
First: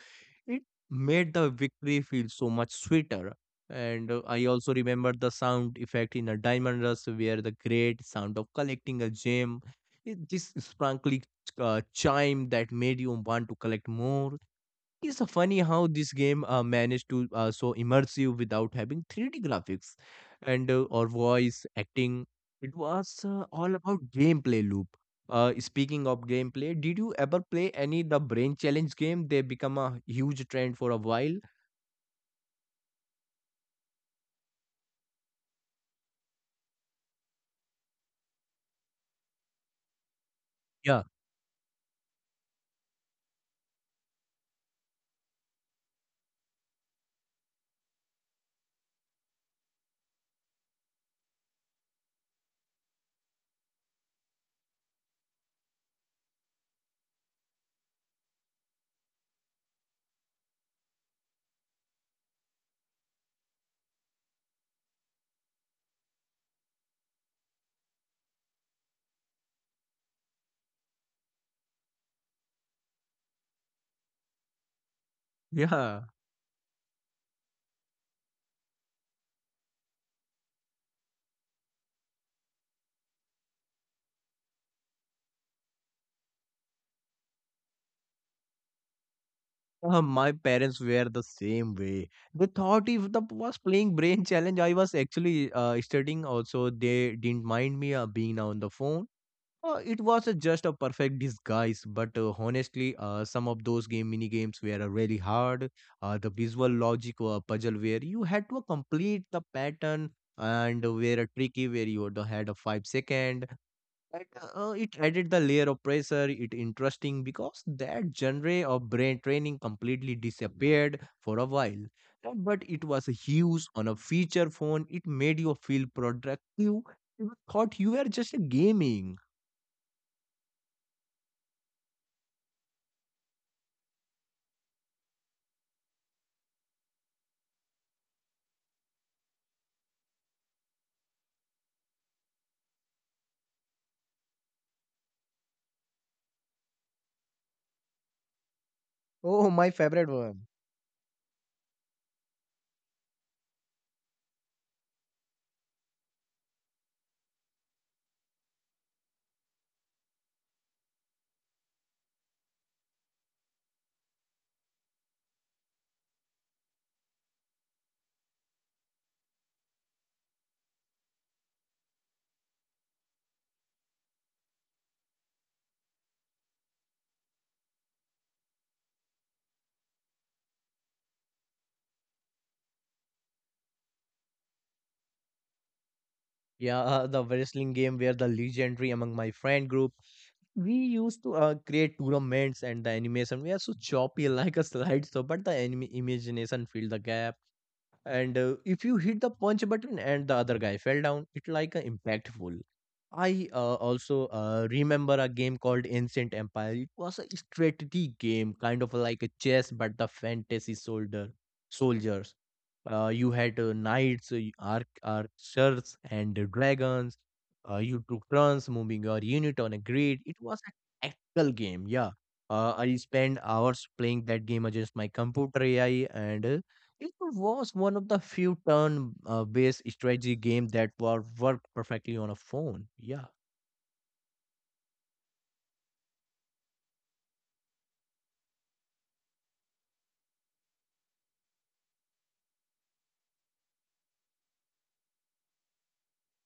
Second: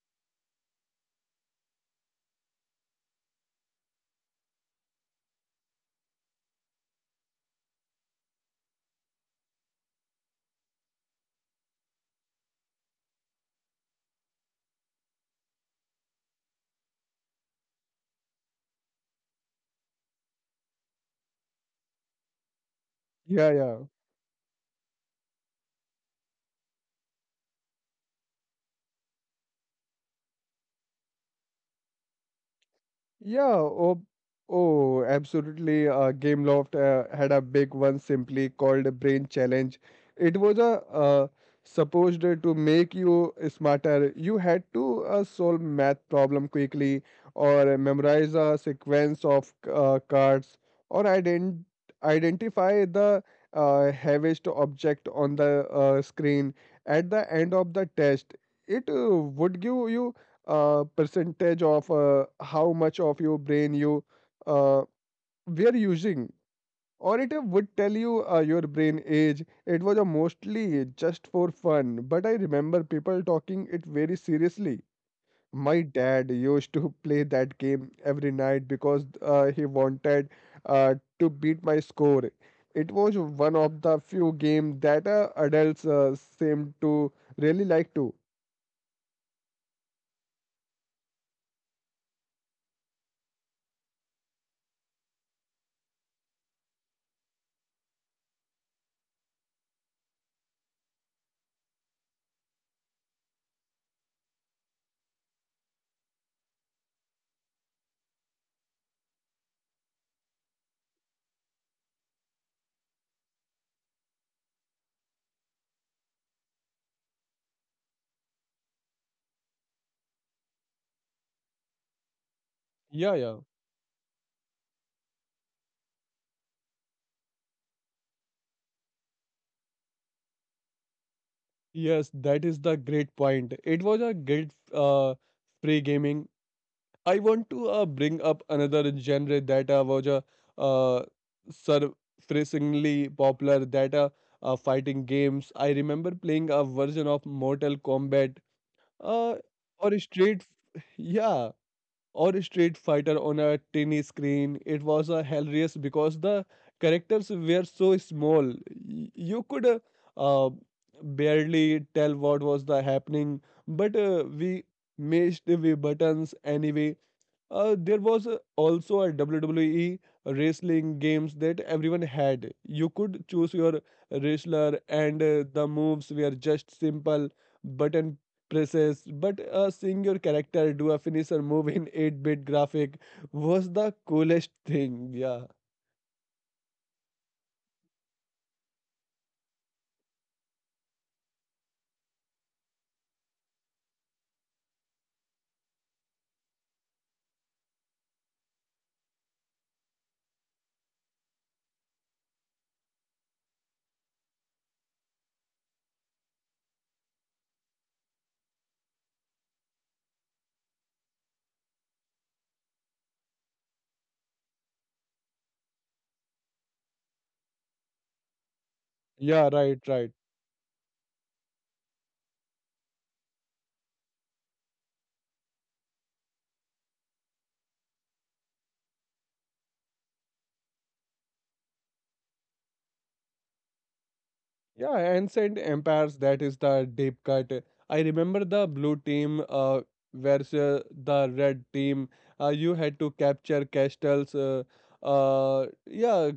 It made the victory feel so much sweeter. And uh, I also remember the sound effect in a Diamond Rush, where the great sound of collecting a gem, it, this sparkly uh, chime that made you want to collect more. It's uh, funny how this game uh, managed to uh, so immersive without having three D graphics and uh, or voice acting. It was uh,
Yeah,
all
yeah.
about gameplay loop. Uh, speaking of gameplay, did you ever play any the brain challenge game? They become a huge trend for a while.
Yeah, oh, oh, absolutely. Uh, Gameloft uh, had a big one simply called Brain Challenge. It was a
Yeah,
uh, supposed to make you smarter. You had to uh, solve math problem quickly, or memorize a sequence of uh, cards, or ident identify the uh, heaviest object on the uh, screen. At the end of the test, it uh, would give you uh, percentage of uh, how much of your brain you uh, were using, or it would tell you uh, your brain age. It was a mostly just for fun, but I remember people talking it very seriously. My
yeah.
dad used to play that game every night because uh, he wanted uh, to beat my score. It was one of the few games that uh, adults uh, seemed to really like to.
Uh, my parents were the same way. They thought if the was playing brain challenge, I was actually uh, studying. Also, they didn't mind me uh, being on the phone. Uh, it was uh, just a perfect disguise, but uh, honestly, uh, some of those game mini games were uh, really hard. Uh, the visual logic uh, puzzle where you had to complete the pattern and were uh, tricky where you had had a five second. And, uh, it added the layer of pressure. It interesting because that genre of brain training completely disappeared for a while. Uh, But it was
Yeah, yeah.
huge on a feature phone. It made you feel productive. You thought you were just gaming.
Yes, that is the great point. It was a great uh, free gaming. I want to uh, bring up another genre that uh, was uh, uh, surprisingly popular, that uh, uh, fighting games. I remember playing a version of Mortal Kombat uh,
Oh, my
or
favorite
Street.
one.
Yeah, or Street Fighter on a tiny screen. It was uh, hilarious because the characters were so small. Y- You could uh, uh, barely tell what was the happening, but uh, we mashed the buttons anyway. Uh, there was uh, also a W W E wrestling games that everyone had. You could choose your wrestler, and uh, the moves were just simple button presses. But uh, seeing your character do a finisher move in eight-bit graphic was the coolest thing. Yeah,
Yeah, uh, the wrestling game where the legendary among my friend group. We used to uh, create tournaments and the animation. We are so choppy like a slideshow, but the anime imagination filled the gap. And uh, if you hit the punch button and the other guy fell down it like a impactful. I uh, also uh, remember a game called ancient empire. It was a strategy game kind of like a chess but the fantasy soldier soldiers. Uh, you had uh, knights, uh, arc archers, and uh, dragons. Uh, you took turns moving your
yeah,
unit on a
right, right.
grid. It was a tactical game. yeah uh, I spent hours playing that game against my computer AI, and uh, it was one of the few turn-based strategy games that were worked perfectly on a phone. Yeah,
Yeah, ancient empires. That is the deep cut. I remember the blue team uh, versus the red team. Uh, you had to capture castles. Uh, uh, yeah,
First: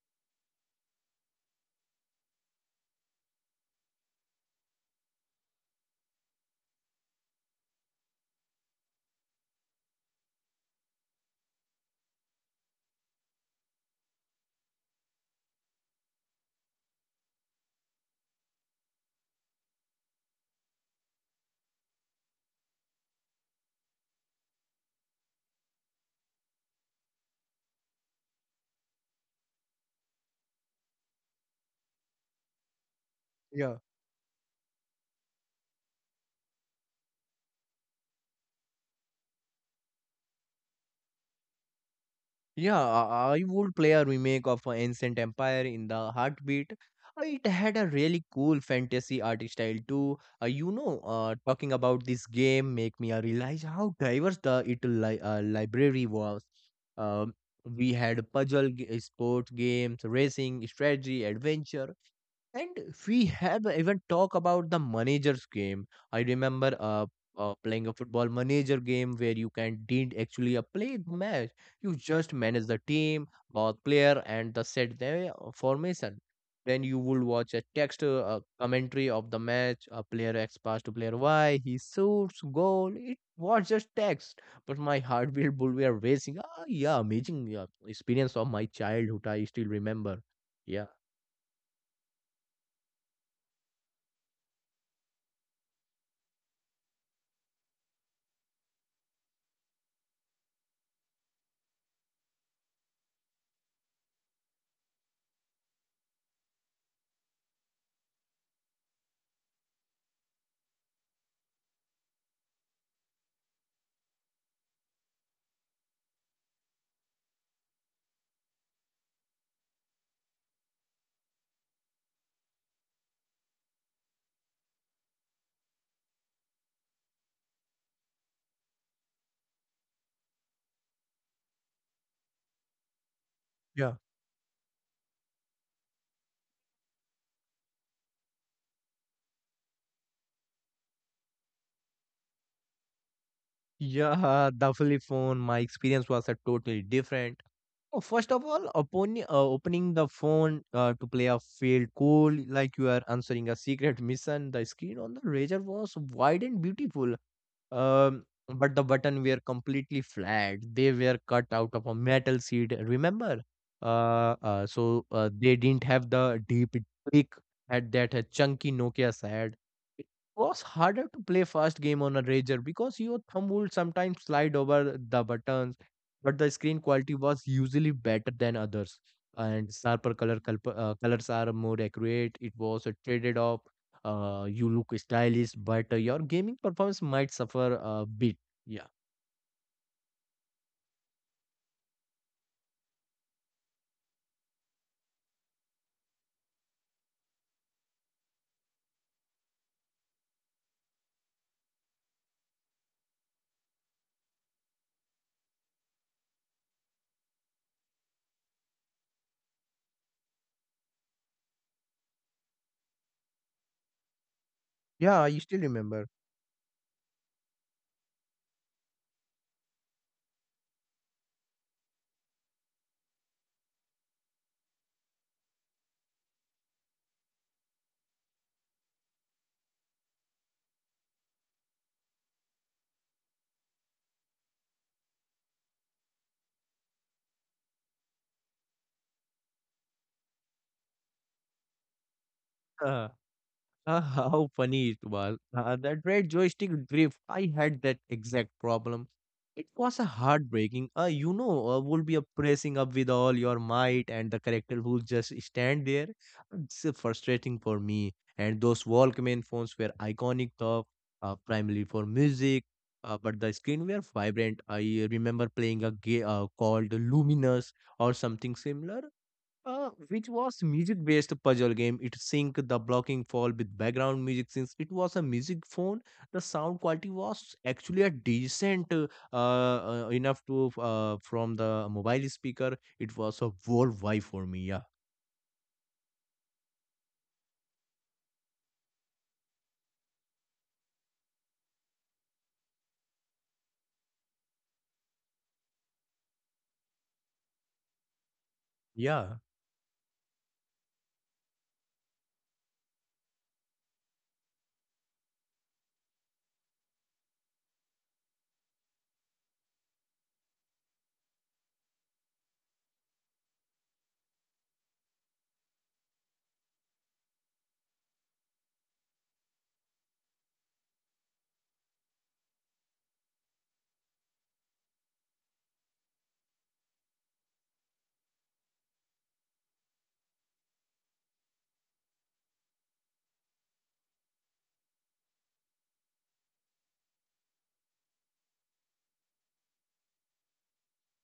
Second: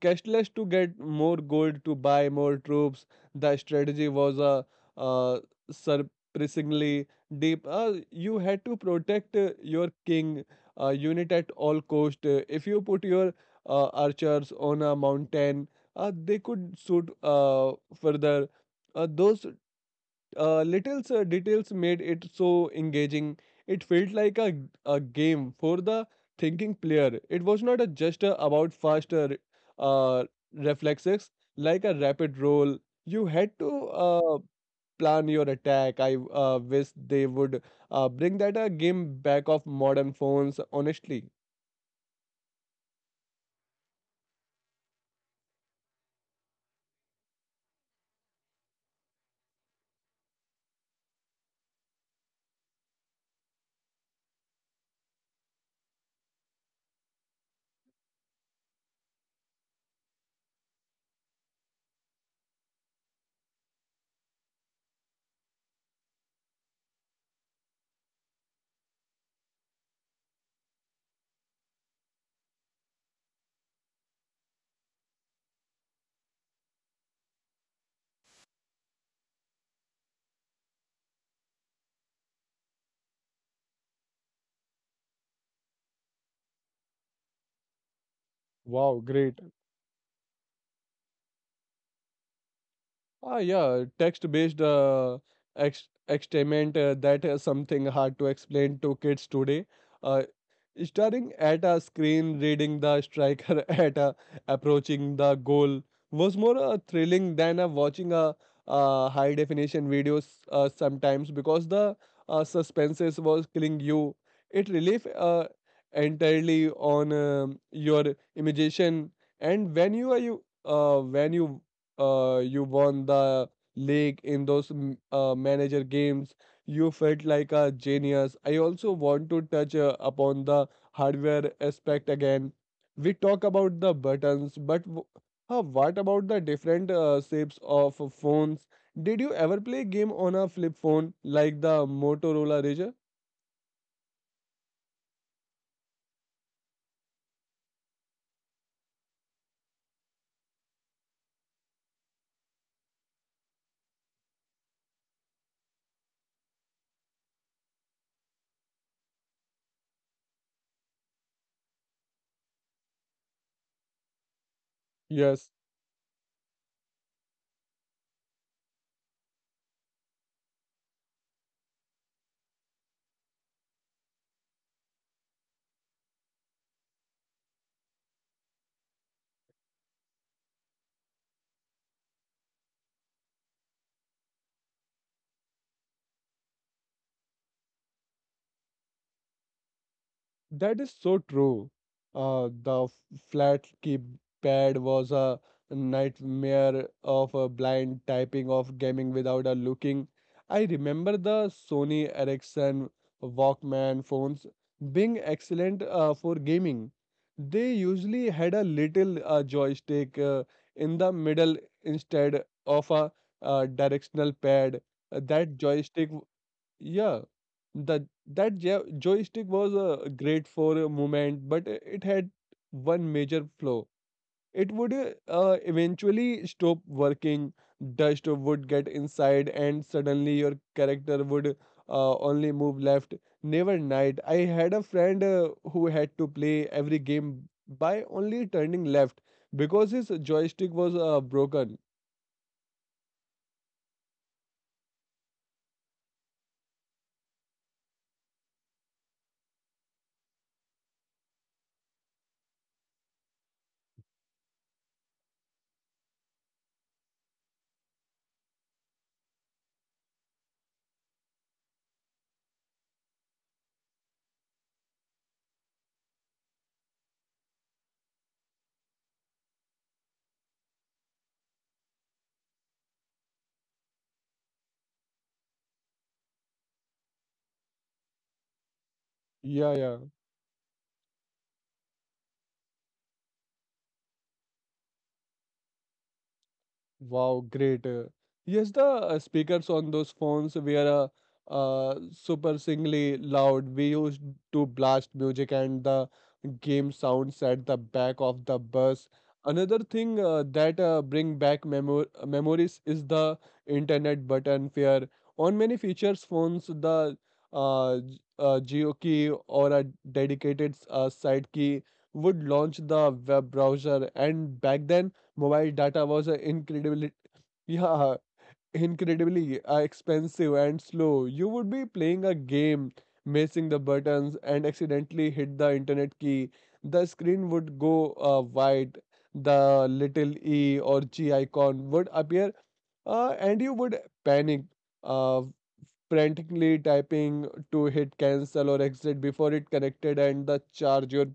cashless to get more gold to buy more troops. The strategy was a uh, surprisingly deep. Uh, you had to protect uh, your king uh, unit at all cost. Uh, if you put your uh, archers on a mountain, uh, they could shoot uh, further. Uh, those uh, little uh, details made it so engaging. It felt like a, a game for the thinking player. It was not a just uh, about faster uh, reflexes, like a rapid roll. You had to
Yeah.
uh, plan your attack. I uh, wish they would uh, bring that uh, game back of modern phones, honestly.
yeah. I I would play a remake of uh, Ancient Empire in the Heartbeat. Uh, It had a really cool fantasy art style too. Uh, you know, uh, talking about this game make me uh, realize how diverse the it li uh, library was. Um, we had puzzle, g- sports games, racing, strategy, adventure. And we have even talk about the manager's game. I remember uh, uh playing a football manager game where you can didn't actually uh, play the match. You just manage the team, both player, and the set their formation. Then you would watch a text uh, uh, commentary of the match. A player X pass to player Y. He shoots goal. It was just text, but my heartbeat would be racing. Ah, yeah, amazing yeah, experience of my
Wow,
childhood.
great.
I still remember. Yeah.
Ah, yeah, text-based uh, ex experiment uh, that is something hard to explain to kids today. Uh, Starting at a screen, reading the striker at a, approaching the goal was more uh, thrilling than uh, watching a, uh high-definition videos uh, sometimes because the uh, suspenses was killing you. It relief uh, entirely on um, your imagination, and when you are you uh, when you uh, you won the league in those m- uh, manager games. You felt like a genius. I also want to touch uh, upon the hardware aspect again. We talk about the buttons, but w- uh, what about the different uh, shapes of phones? Did you ever play game on a flip phone like the Motorola Razr?
Yeah, the flip phone, my experience was a totally different. Oh, first of all, upon uh, opening the phone uh, to play a field cool, like you are answering a secret mission, the screen on the razor was wide and beautiful. Um, but the button were completely flat. They were cut out of a metal sheet. Remember, uh, uh, so uh,
Yes.
they didn't have the deep click at that a chunky Nokia had. It was harder to play fast game on a razor because your thumb would sometimes slide over the buttons, but the screen quality was usually better than others, and sharper color culp- uh, colors are more accurate. It was a traded off. Uh, you look stylish, but uh, your gaming performance might suffer a bit, yeah.
That is so true. Uh, the f- flat keypad was a nightmare of a blind typing of gaming without a looking. I remember the Sony Ericsson Walkman phones being excellent uh, for gaming. They usually had a little uh, joystick uh, in the middle instead of a uh, directional pad. Uh,
Yeah, you
that
still
joystick
remember.
yeah, that that jo- joystick was uh, great for a moment, but i- it had one major flaw. It would uh, uh, eventually stop working. Dust would get inside, and suddenly your character would uh, only move left, never right. I had a friend uh, who had to play every game by only turning left because his joystick was uh, broken.
Uh, how funny it was. Uh, that red joystick drift, I had that exact problem. It was a heartbreaking. Uh, you know, uh, would be a pressing up with all your might, and the character will just stand there. It's uh, frustrating for me. And those Walkman phones were iconic, though, uh, primarily for music, uh, but the screen were vibrant. I remember playing a game uh, called Luminous or something similar, uh, which was music-based puzzle game. It synced the blocking fall with background music since it was a music phone. The sound quality was actually a decent, uh,
Yeah, yeah.
uh, enough to uh, from the mobile speaker. It was a worldwide for me. Yeah,
Wow, great. Uh, Yes, the uh, speakers on those phones were uh, uh, super singly loud. We used to blast music and the game sounds at the back of the bus.
yeah.
Another thing uh, that uh, bring back memor uh, memories is the internet button fear. On many features phones, the uh, g- uh, geo key or a dedicated uh, site key would launch the web browser, and back then mobile data was uh, incredibly, yeah, incredibly uh, expensive and slow. You would be playing a game, missing the buttons, and accidentally hit the internet key. The screen would go uh, white. The little E or G icon would appear, uh, and you would panic, uh, frantically typing to hit cancel or exit before it connected and the charge your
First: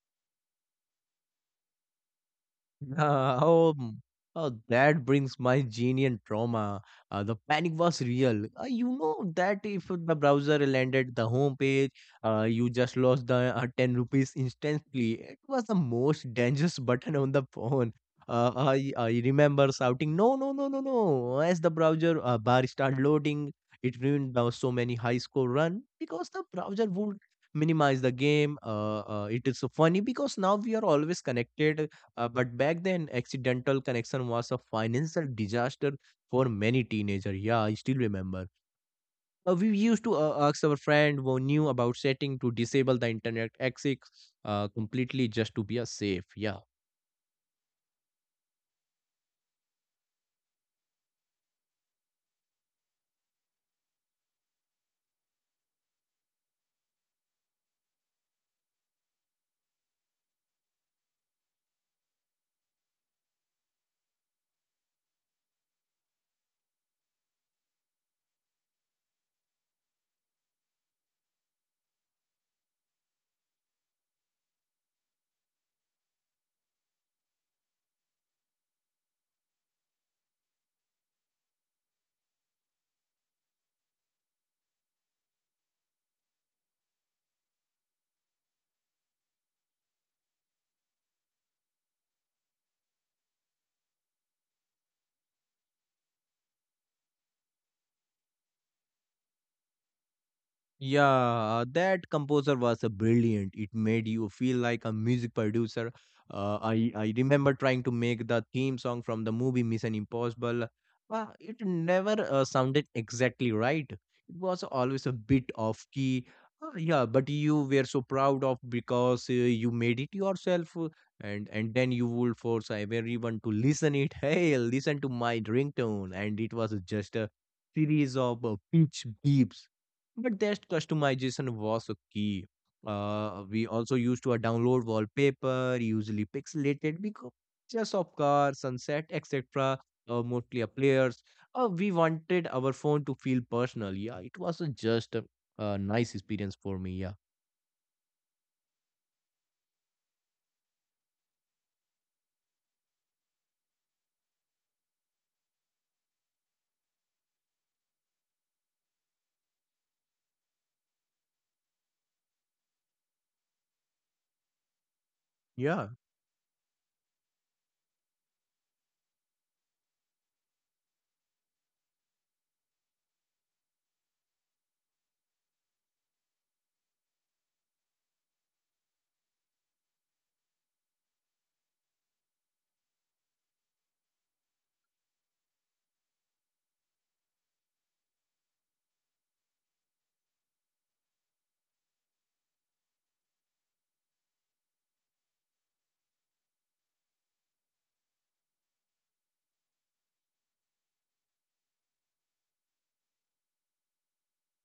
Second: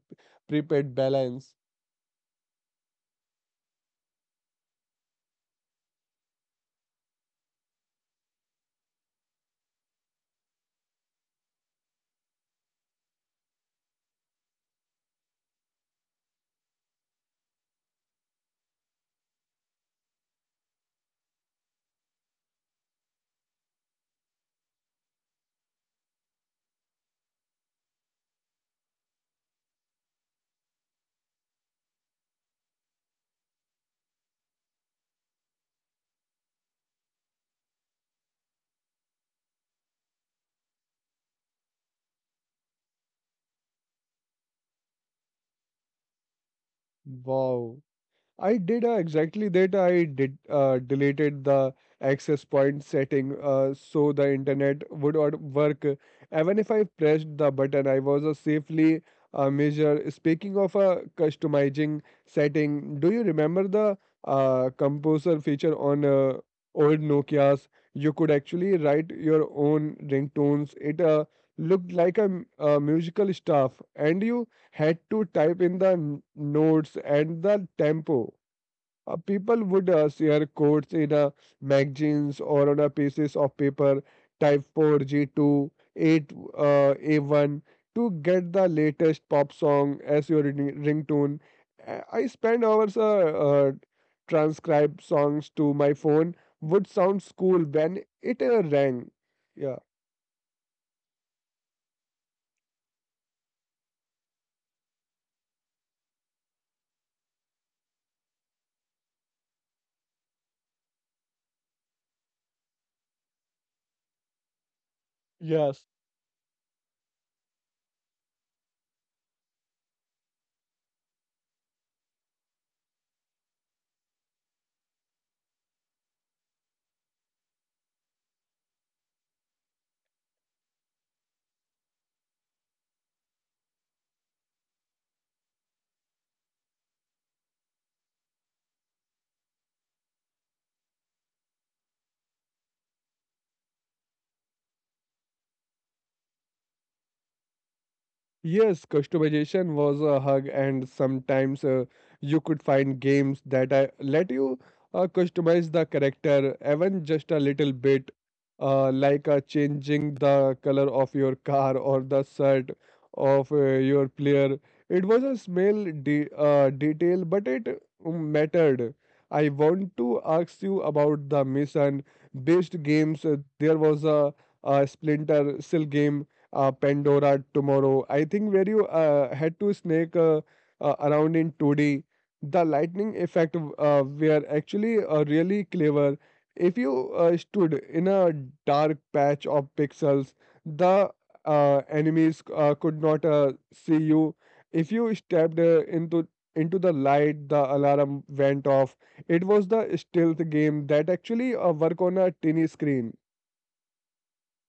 prepaid balance.
Uh, oh, mm, oh, that brings my genial trauma. Uh, the panic was real. Uh, you know that if the browser landed the home page, uh, you just lost the uh, ten rupees instantly. It was the most dangerous button on the phone. Uh, I, I remember shouting, no, no, no, no, no, as the browser uh, bar started loading. It ruined the so many high score run because the browser would minimize the game. Uh, uh, it is so funny because now we are always connected, uh, but back then, accidental connection was a financial disaster for many teenagers. Yeah, I still remember. Uh, we used to uh, ask our friend who knew about setting to disable the internet access uh, completely, just to be a safe. Yeah.
Wow. I did uh, exactly that. I did uh, deleted the access point setting uh, so the internet would not work. Even if I pressed the button, I was a safely uh, measure. Speaking of uh, customizing setting, do you remember the uh, composer feature on uh, old Nokia's? You could actually write your own ringtones. It uh, looked like a, m- a musical staff, and you had to type in the n- notes and the tempo. Uh, people would uh, share quotes in uh, magazines or on a pieces of paper, type four, G two, eight, uh, A one to get the latest pop song as your ring- ringtone. A- I spend hours uh, uh, transcribe songs to my phone. Would sound cool when it uh, rang. Yeah.
Yeah, that composer was a brilliant. It made you feel like a music producer. Uh, I I remember trying to make the theme song from the movie Mission Impossible. Uh, it never uh, sounded exactly right. It was always a bit
Yes.
off key. Uh, yeah, but you were so proud of because uh, you made it yourself, uh, and and then you would force everyone to listen it. Hey, listen to my ringtone, and it was just a series of uh, pitch beeps, but that customization was a key. Uh, we also used to uh, download wallpaper, usually pixelated pictures of cars, sunset, et cetera. Uh, mostly uh, players. Uh, we wanted our phone to feel personal. Yeah, it was a just a, a nice experience for me. Yeah,
Yes, customization was a hug, and sometimes uh, you could find games that uh, let you uh, customize the character even just a little bit, uh, like uh, changing the color of your car or the shirt of uh, your player. It was a small
yeah.
de uh, detail, but it uh, mattered. I want to ask you about the mission-based games. Uh, there was a, a Splinter Cell game uh, Pandora Tomorrow. I think where you uh, had to snake uh, uh, around in two D, the lightning effect uh, were actually uh, really clever. If you uh, stood in a dark patch of pixels, the uh, enemies uh, could not uh, see you. If you stepped uh, into into the light, the alarm went off. It was the stealth game that actually uh, work on a tiny screen.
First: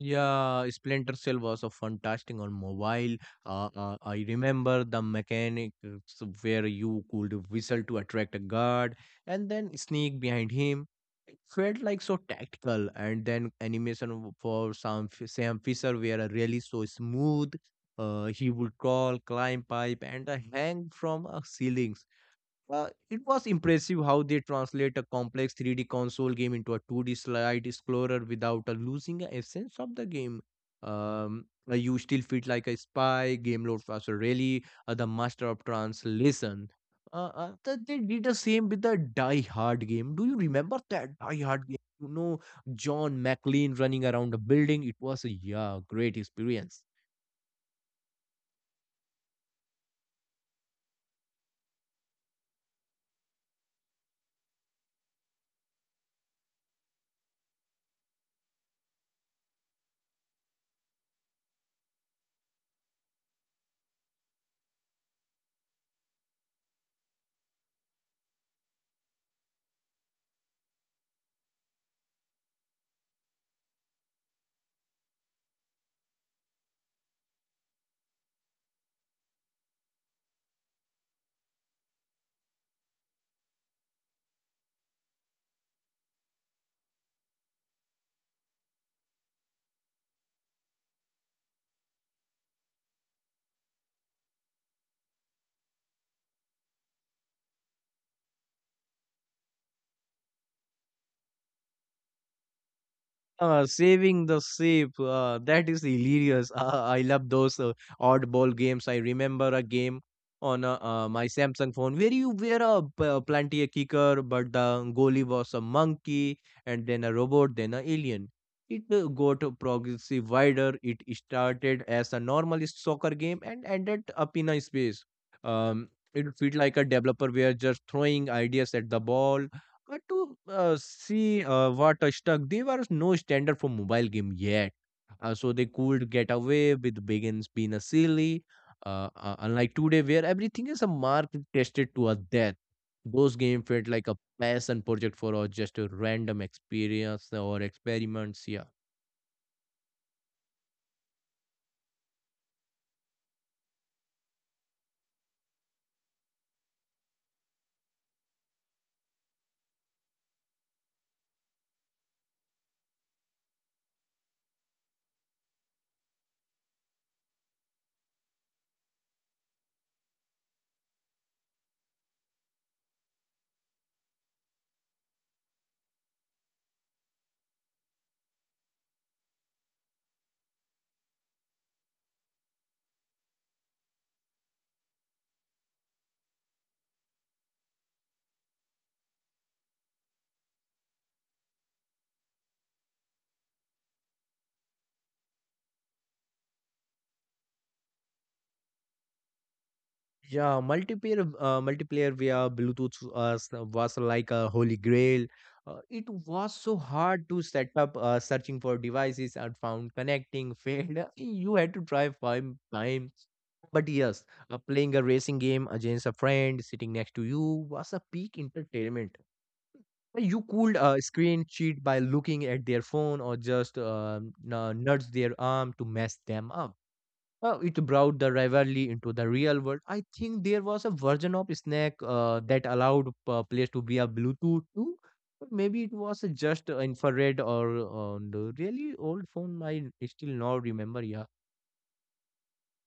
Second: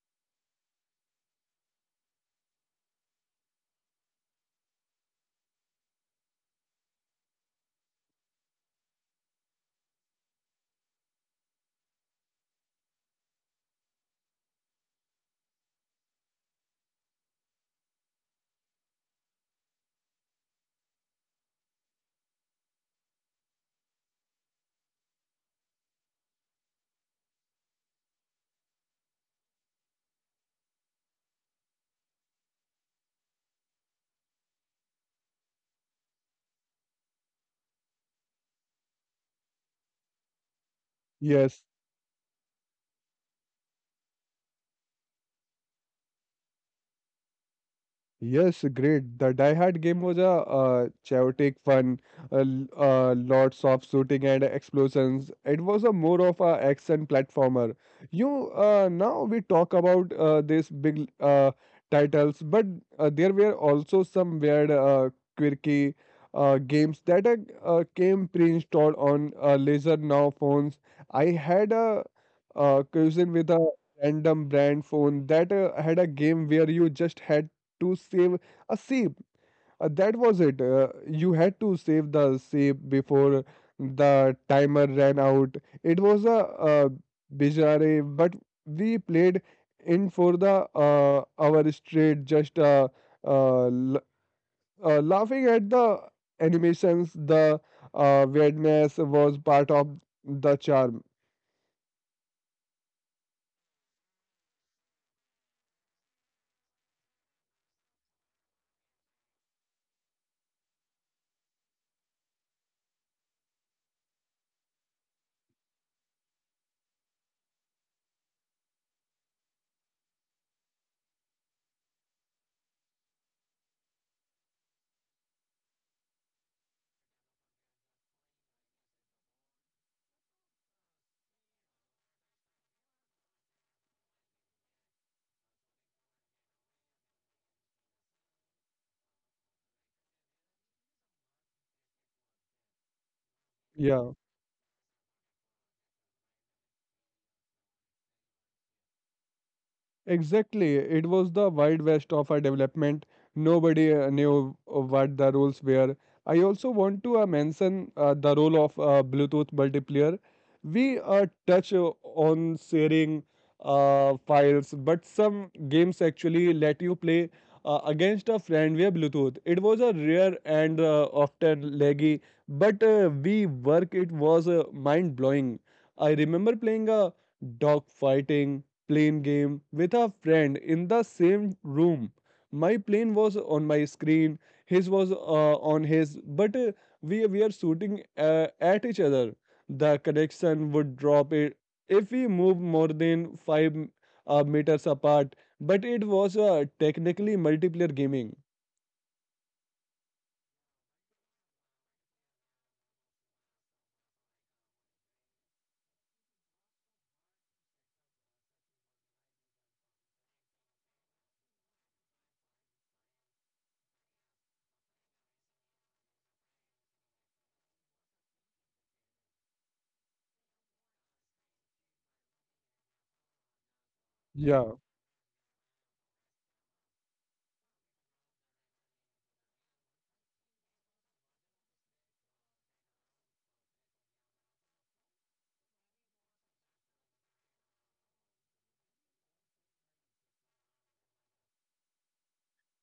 Yeah, Splinter Cell was a fantastic on mobile. Uh, uh, I remember the mechanics where you could whistle to attract a guard and then sneak behind him. It felt like so tactical, and then animation w- for Sam, F- Sam Fisher were really so smooth. Uh, he would crawl, climb pipe, and uh, hang from a ceiling. Uh, it was impressive how they translate a complex three D console game into a two D slide explorer without uh, losing the essence of the game. Um, uh, you still feel like a spy. Game Lord was really uh, the master of translation. Uh, uh, th- they did the same with the Die Hard game. Do you remember that Die
Yes.
Hard game? You know, John McLean running around the building. It was a, yeah, great experience.
Yes, great. The Die Hard game was a uh, chaotic fun, uh, l- uh, lots of shooting and explosions. It was a more of a action platformer. You uh, now we talk about uh, these big uh, titles, but uh, there were also some weird, uh, quirky uh, games that uh, uh, came pre-installed on uh, Laser Now phones. I had a uh, cousin with a random brand phone that uh, had a game where you just had to save a sip. Uh, that was it. Uh, you had to save the sip before the timer ran out. It was a uh, bizarre, but we played in for the uh, hour straight, just uh, uh, l- uh, laughing at the animations. The uh, weirdness was part of the charm.
Uh, saving the ship. Uh, that is hilarious. Uh, I love those uh, oddball games. I remember a game on uh, uh, my Samsung phone where you were a p- uh, plenty a kicker, but the goalie was a monkey, and then a robot, then a alien. It uh, got progressively wider. It started as a normal soccer game and ended up in a space. Um, it felt like a developer were just throwing ideas at the ball but to uh, see uh, what uh, stuck. There was no standard for mobile game yet. Uh, so they could get away with begins being a silly. Uh, uh, unlike today, where everything is a mark tested to a death. Those game felt like
Yeah.
a passion project for or just a random experience or experiments. Yeah.
Exactly. It was the Wild West of our development. Nobody uh, knew uh, what the rules were. I also want to uh, mention uh, the role of uh, Bluetooth multiplayer. We uh, touch uh, on sharing uh, files, but some games actually let you play uh, against a friend via Bluetooth. It was a rare and uh, often laggy, but uh, we work. It was uh, mind blowing. I remember playing a dog fighting playing game with a friend in the same room. My plane was on my screen, his was uh, on his, but uh, we were shooting uh, at each other. The connection would drop it if we move more than five uh, meters apart. But it was uh, technically multiplayer gaming.
Yeah, multiplayer uh, multiplayer via Bluetooth uh, was like a holy grail. Uh, it was so hard to set up, uh, searching for devices and found connecting failed. You had to try five times. But yes, uh, playing a racing game against a friend sitting next to you was a peak entertainment. Uh, You could uh, screen cheat by looking at their phone, or just uh,
Yeah.
n- nudge their arm to mess them up. Uh, it brought the rivalry into the real world. I think there was a version of Snack uh, that allowed uh, players to be a Bluetooth too. But maybe it was a just uh, infrared or on the really old phone. I still not remember. Yeah,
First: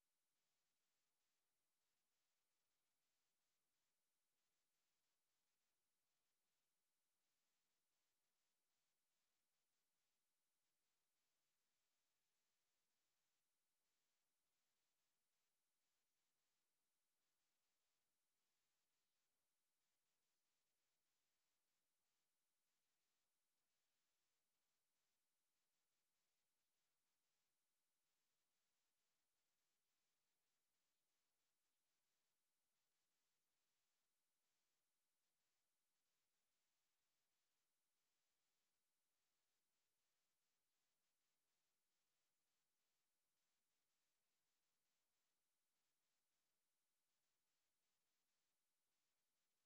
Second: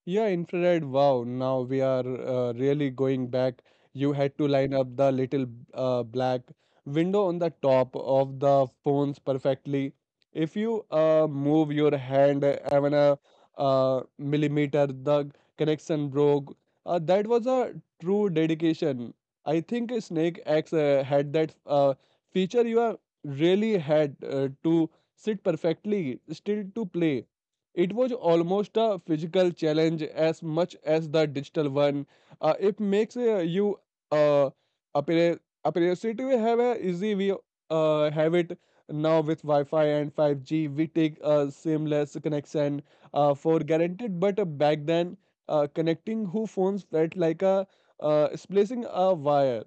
Yeah, infrared. Wow, now we are uh, really going back. You had to line up the little uh, black window on the top of the phones perfectly. If you uh, move your hand even a uh, millimeter, the connection broke. Uh, that was a true dedication. I think Snake X uh, had that uh, feature. You are really had uh, to sit perfectly still to play. It was almost a physical challenge as much as the digital one. Uh, it makes uh, you uh, appear appear to have a easy we uh, have it now with Wi-Fi and five G. We take a seamless connection uh, for guaranteed, but uh, back then uh, connecting who phones felt like a uh, splacing a wire.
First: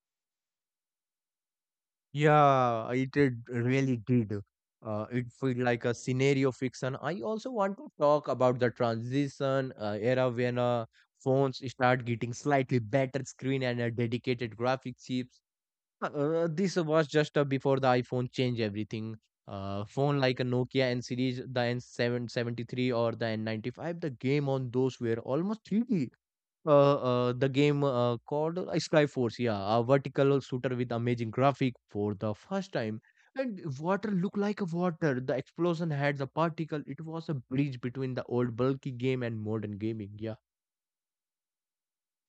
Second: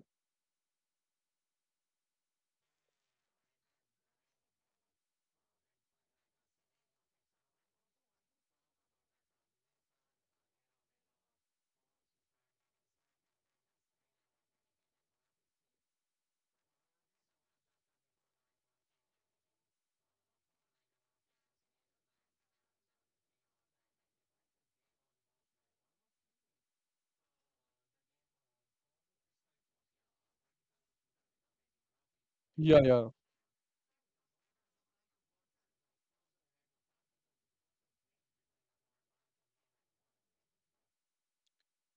yeah, it did- really did. Uh, it felt like a scenario fiction. I also want to talk about the transition uh, era when uh, phones start getting slightly better screen and a dedicated graphic chips. Uh, this was just uh, before the iPhone changed everything. Uh, phone like a Nokia N series, the N seven seven three or the N ninety-five, the game on those were almost three D. Uh, uh, the game uh, called uh, Skyforce, yeah, a vertical shooter with amazing graphic for the first time.
Yeah, yeah.
And water looked like a water. The explosion had the particle. It was a bridge between the old bulky game and modern gaming.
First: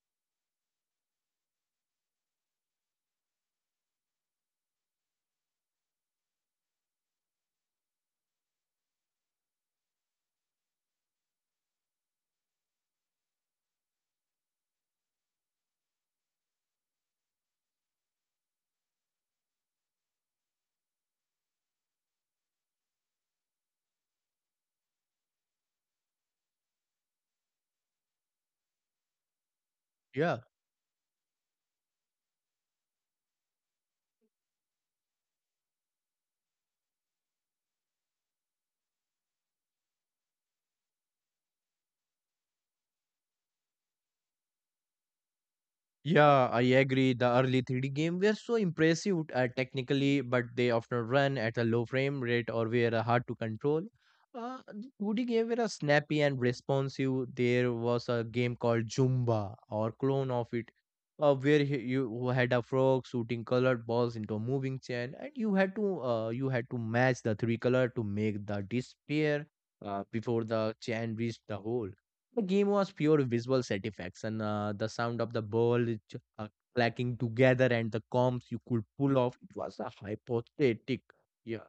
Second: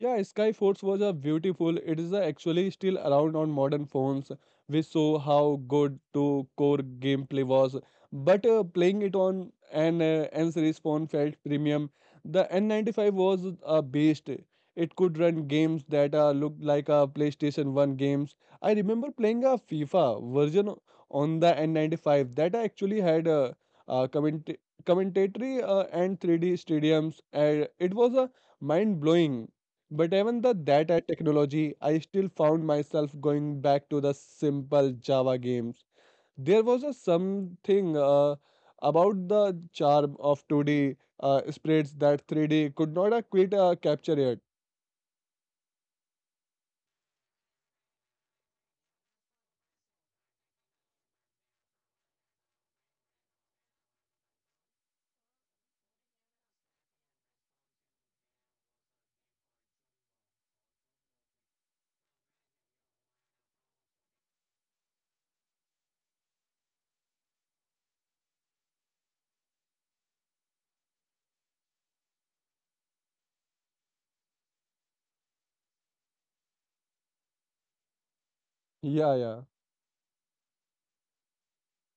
Yeah, Skyforce was a beautiful. It is uh, actually still around on modern phones. We saw how good to core gameplay was, but uh, playing it on an uh, N series phone felt premium. The N ninety-five was a beast. It could run games that uh, looked like a PlayStation one games. I remember playing a FIFA version on the N ninety-five that actually had uh, uh, comment commentatory uh, and three D stadiums. And it was a mind blowing but even the
Yeah.
that uh, technology, I still found myself going back to the simple Java games. There was a something uh, about the charm of two D uh, sprites that three D could not uh, quite uh, capture yet.
Yeah, I agree. The early three D game were so impressive uh, technically, but they often run at a low frame rate or were uh, hard to control. Uh, the two D game were uh, snappy and responsive. There was a game called Zumba or clone of it, uh, where he- you had a frog shooting colored balls into a moving chain, and you had to uh, you had to match the three color to make the disappear uh, before the chain reached the hole. The game was pure visual satisfaction. Uh, the sound of the ball ch- uh, clacking together and the comps you could
Yeah, yeah.
pull off. It was a hypothetic. Yeah.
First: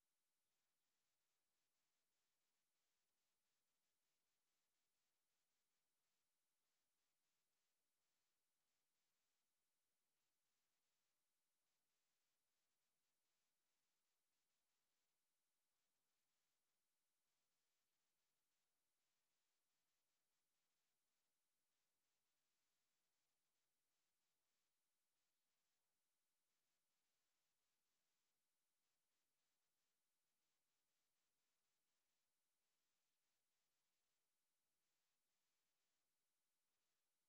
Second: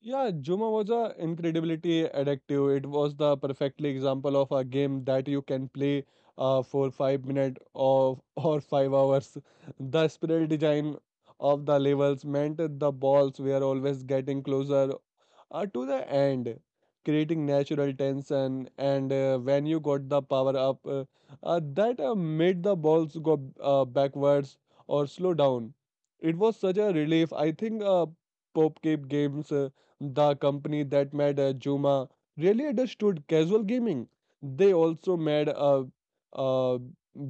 Yeah, Juma was a incredibly addictive. It was the perfectly example of a game that you can play uh, for five minutes or or five hours. The spiral design of the levels meant the balls were always getting closer uh, to the end, creating natural tension. And uh, when you got the power up, uh, uh, that uh, made the balls go uh, backwards or slow down. It was such a relief. I think uh, Pope Cape Games, uh, the company that made uh, Juma, really understood casual gaming. They also made a uh,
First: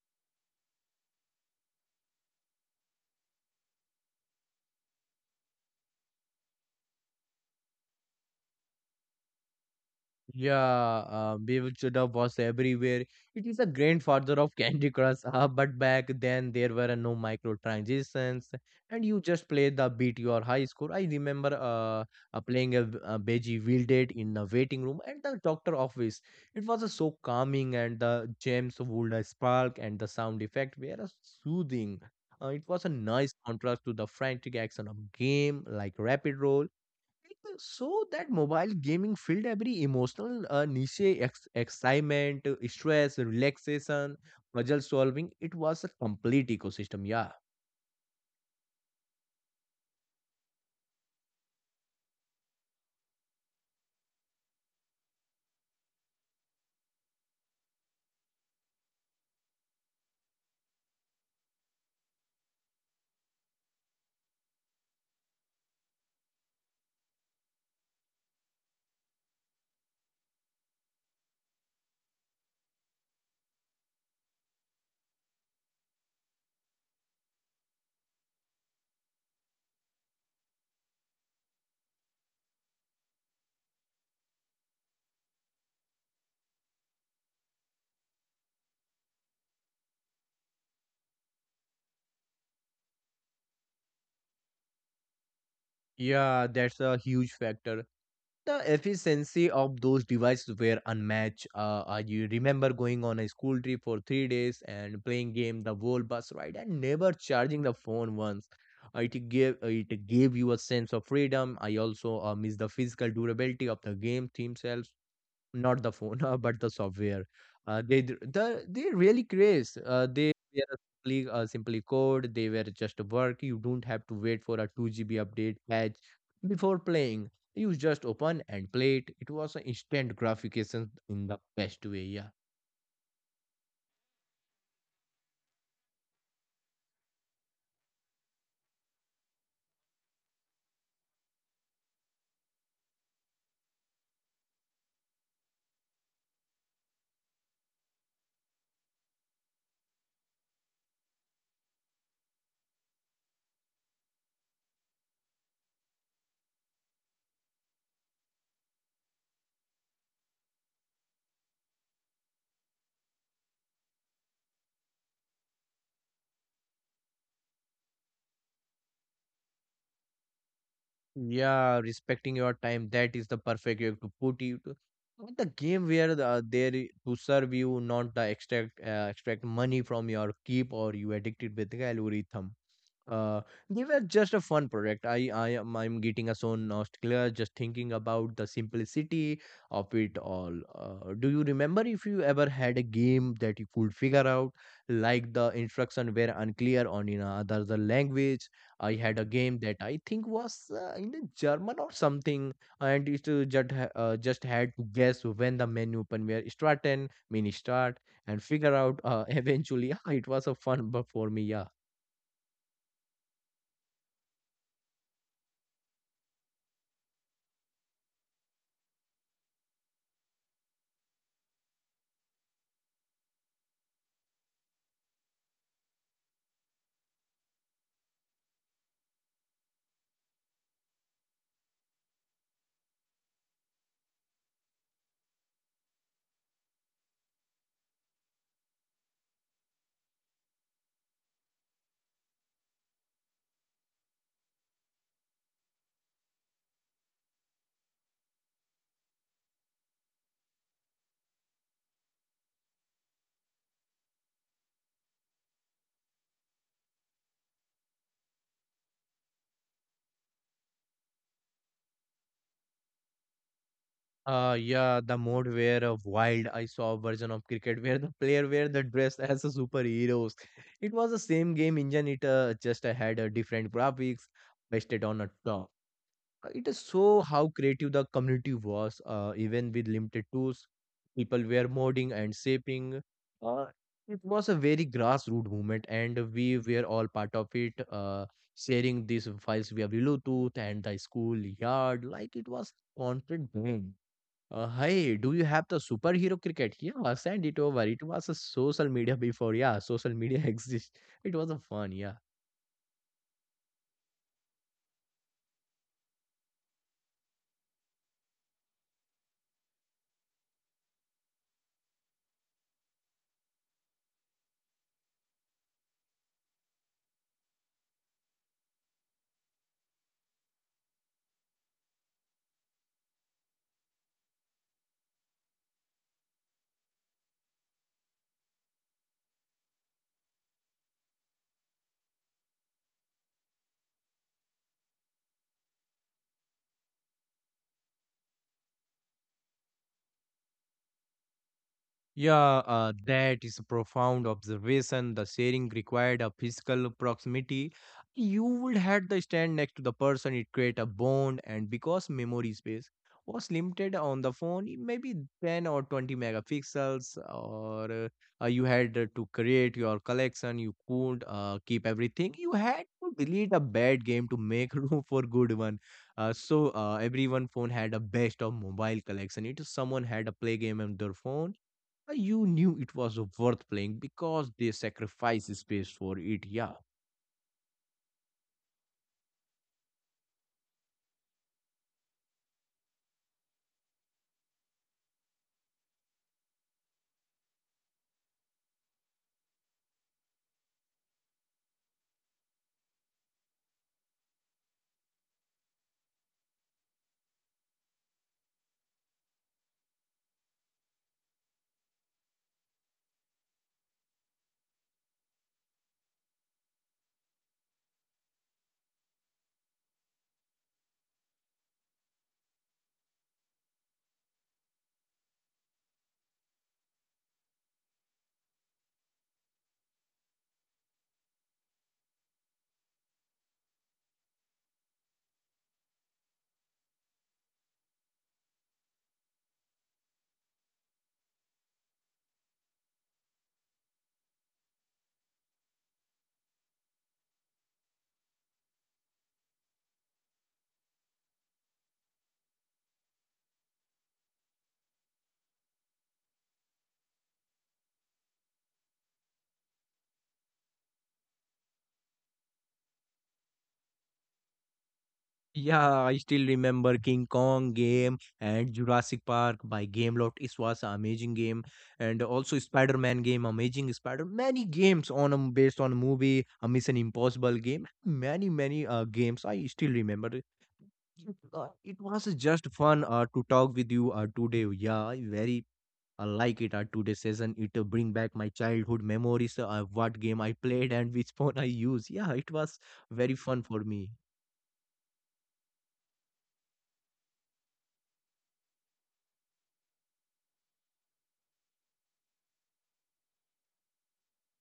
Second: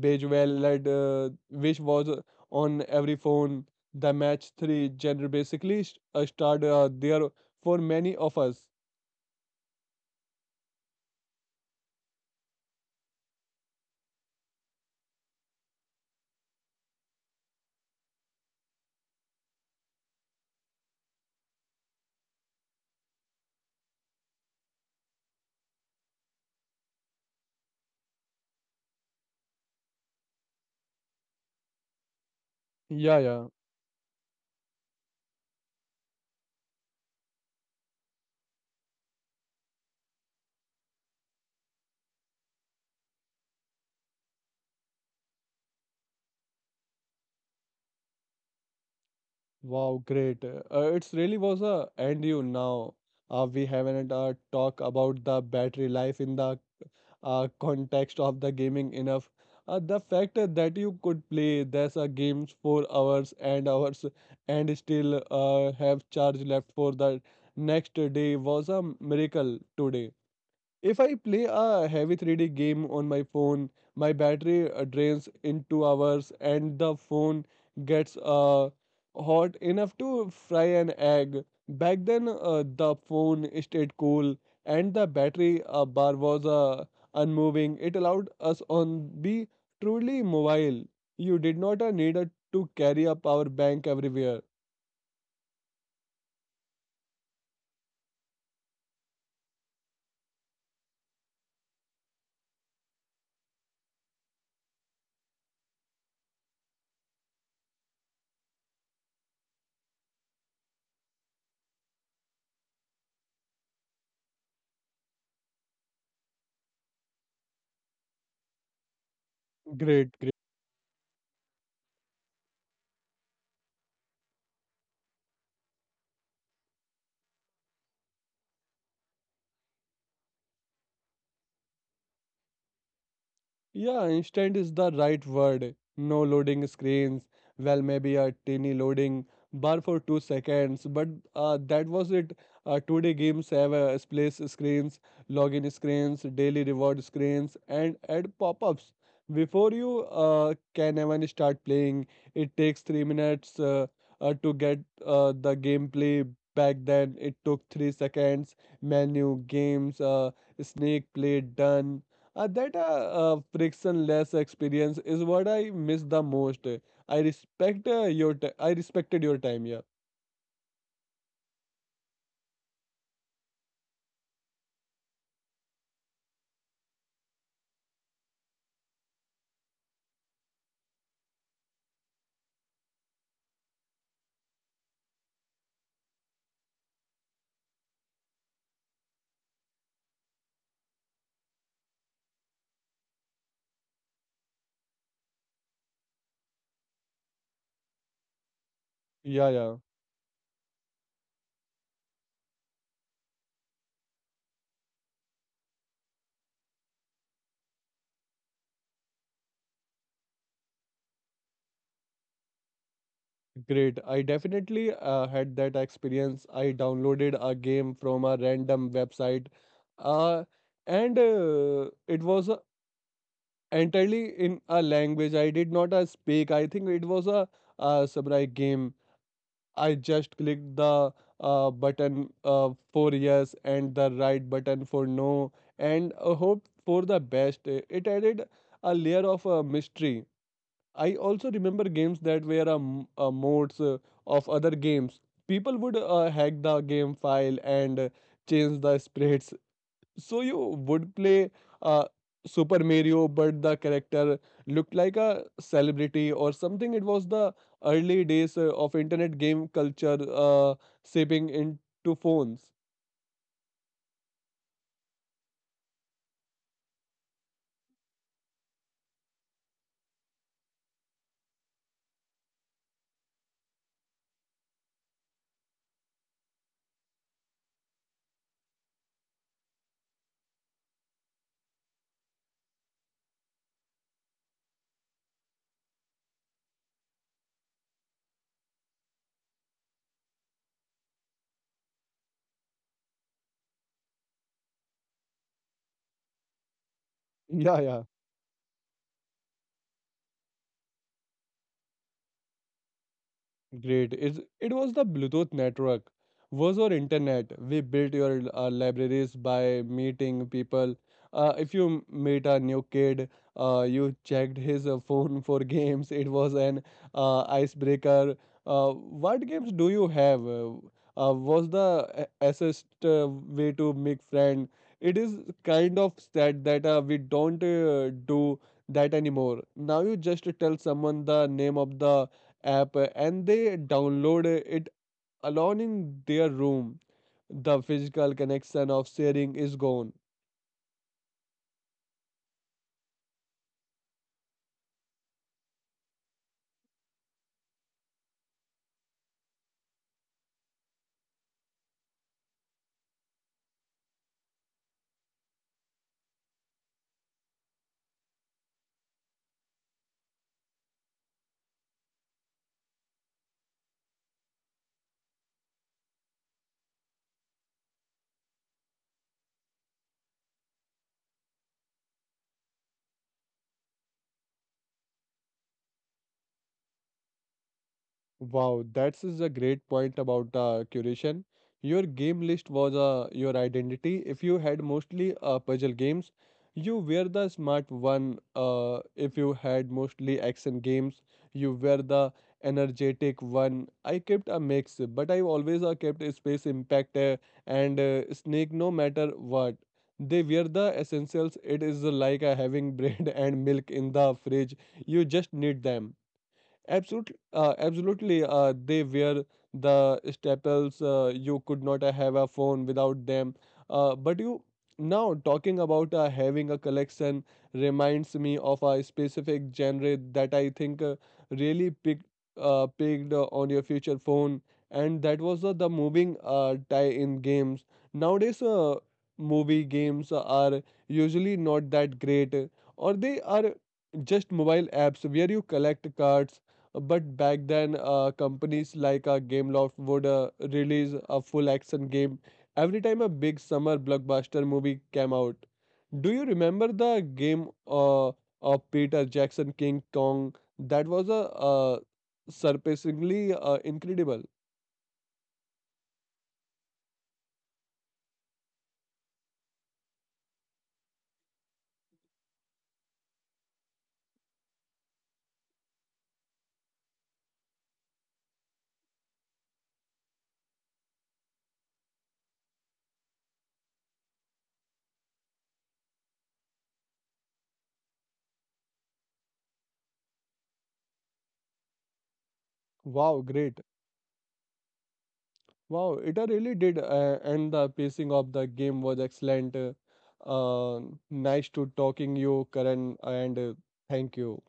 Bejeweled, led, uh, which was uh, on every phone. The match three genre basically st- uh, started uh, there for many of us.
Yeah, uh, Bevil Chudda was everywhere. It is a grandfather of Candy Crush. Uh, but back then there were uh, no microtransactions, and you just played the beat your high score. I remember uh, uh, playing a, v- a Beji Wielded in the waiting room at the doctor office. It was uh, so calming, and the gems would uh, spark, and the sound effect were uh, soothing. Uh, it was a
Yeah,
nice
yeah.
contrast to the frantic action of game like Rapid Roll, like. So that mobile gaming filled every emotional uh, niche: ex- excitement, uh, stress, relaxation, puzzle solving. It was a complete ecosystem. Yeah,
Wow, great. Uh, it's really was a and you now. Uh, we haven't uh, talked about the battery life in the uh, context of the gaming enough. Uh, the fact that you could play there's a games for hours and hours and still uh, have charge left for the next day was a miracle today. If I play a heavy three D game on my phone, my battery uh, drains in two hours and the phone gets uh, hot enough to fry an egg. Back then, uh, the phone stayed cool and the battery uh, bar was uh, unmoving. It allowed us on be truly mobile. You did not uh, need uh, to carry a power bank everywhere.
yeah, that's a huge factor. The efficiency of those devices were unmatched. Uh, I You remember going on a school trip for three days and playing game the whole bus ride and never charging the phone once. Uh, It gave uh, it gave you a sense of freedom. I also uh, miss the physical durability of the game themselves, not the phone, uh, but the software. Uh, they d- the they really craze. Uh,
Great.
they they are simply uh, simply code. They were just work. You don't have to wait for a two G B update patch before playing. You just open and play it. It was an instant gratification in the best way. Yeah,
Yeah, instant is the right word. No loading screens. Well, maybe a teeny loading bar for two seconds, but uh, that was it. Uh, today games have uh, splash screens, login screens, daily reward screens, and ad pop-ups. Before you uh, can even start playing, it takes three minutes uh, uh, to get uh, the gameplay. Back then, it took three seconds. Menu, games, uh, snake play, done uh, that uh, uh, frictionless experience is what I miss the most. I respect uh, your t- I respected your time. Yeah,
yeah. Respecting your time. That is the perfect way to put it. Not the game where the, there i- to serve you, not the extract uh, extract money from your keep or you addicted with the algorithm. Uh, they were just a fun project. I, I am, I'm getting a so nostalgia just thinking about the simplicity of it all. Uh, do you remember if you ever had a game that you could figure out, like the instruction were unclear on in another language? I had a
yeah,
game
yeah.
that I think was uh, in the German or something, and it uh, just ha- uh, just had to guess when the menu open were starting, mini start, and figure out. Uh, eventually, it was a fun but for me, yeah.
Great. I definitely uh, had that experience. I downloaded a game from a random website, uh, and uh, it was uh, entirely in a language I did not uh, speak. I think it was a uh, samurai game, I just clicked the uh, button uh, for yes and the right button for no and uh, hope for the best. It added a layer of uh, mystery. I also remember games that were um, uh, modes uh, of other games. People would uh, hack the game file and uh, change the sprites so you would play uh, Super Mario, but the character looked like a celebrity or something. It was the early days uh, of internet game culture uh, shaping into phones.
Uh, yeah, the mode where a wild I saw a version of cricket where the player wear the dress as a superheroes. It was the same game engine. It uh, just uh, had a different graphics pasted on a top. Uh, It is so how creative the community was. Uh, even with limited tools, people were modding and shaping. Uh, it was a very grassroots movement, and we were all part of it. Uh, sharing these files via Bluetooth and the school yard, like it was concrete game. Uh, hey, do you have the superhero cricket? Yeah, send it
Yeah,
over.
yeah.
It was a social media before. Yeah, social media exists. It was a fun. Yeah.
Great. It, it was the Bluetooth network, was our internet. We built your uh, libraries by meeting people. Uh, if you m- meet a new kid, uh, you checked his uh, phone for games. It was an uh, icebreaker. Uh, what games do you have? Uh, uh, was the a- assist uh, way to make friend? It is kind of sad that uh, we don't uh, do that anymore. Now you just tell someone the name of the app uh, and they download uh, it alone in their room. The physical connection of sharing is gone.
Yeah, uh, that is a profound observation. The sharing required a physical proximity. You would had the stand next to the person, it create a bond, and because memory space was limited on the phone, it maybe ten or twenty megapixels, or uh, uh, you had uh, to create your collection, you couldn't uh, keep everything. You had to delete a bad game to make room for good one. Uh, so uh, everyone phone had a best of mobile collection. It is someone had a play game on their phone. uh, You knew it was worth playing because they sacrificed space for it. Yeah.
Wow, that's is a great point about uh, curation. Your game list was uh, your identity. If you had mostly uh, puzzle games, you were the smart one. Uh, if you had mostly action games, you were the energetic one. I kept a mix, but I always uh, kept a space impact uh, and uh, snake no matter what. They were the essentials. It is like uh, having bread and milk in the fridge. You just need them. Absolutely, uh, absolutely. Uh, they were the staples. Uh, you could not uh, have a phone without them. Uh, but you now talking about uh, having a collection reminds me of a specific genre that I think uh, really picked uh, picked uh, on your future phone, and that was uh, the moving uh, tie-in games. Nowadays, uh, movie games are usually not that great, or they are just mobile apps where you collect cards but back then, uh, companies like uh, Gameloft would uh, release a full action game every time a big summer blockbuster movie came out. Do you remember the game uh, of Peter Jackson King Kong? That was a uh, surpassingly uh, incredible.
Yeah, I still remember King Kong game and Jurassic Park by Gameloft. It was an amazing game, and also Spider-Man game, amazing Spider. Many games on a, based on a movie, a Mission Impossible game. Many many uh, games I still remember. It, uh, it was just fun uh, to talk with you uh, today. Yeah, very I like it at today's session. It uh, bring back my childhood memories, uh, what game I played and which phone I use. Yeah, it was
Wow,
very fun
great.
for me.
Wow, it uh, really did. Uh, and the pacing of the game was excellent. Uh, uh, Nice to talking you, Karan, and uh, thank you.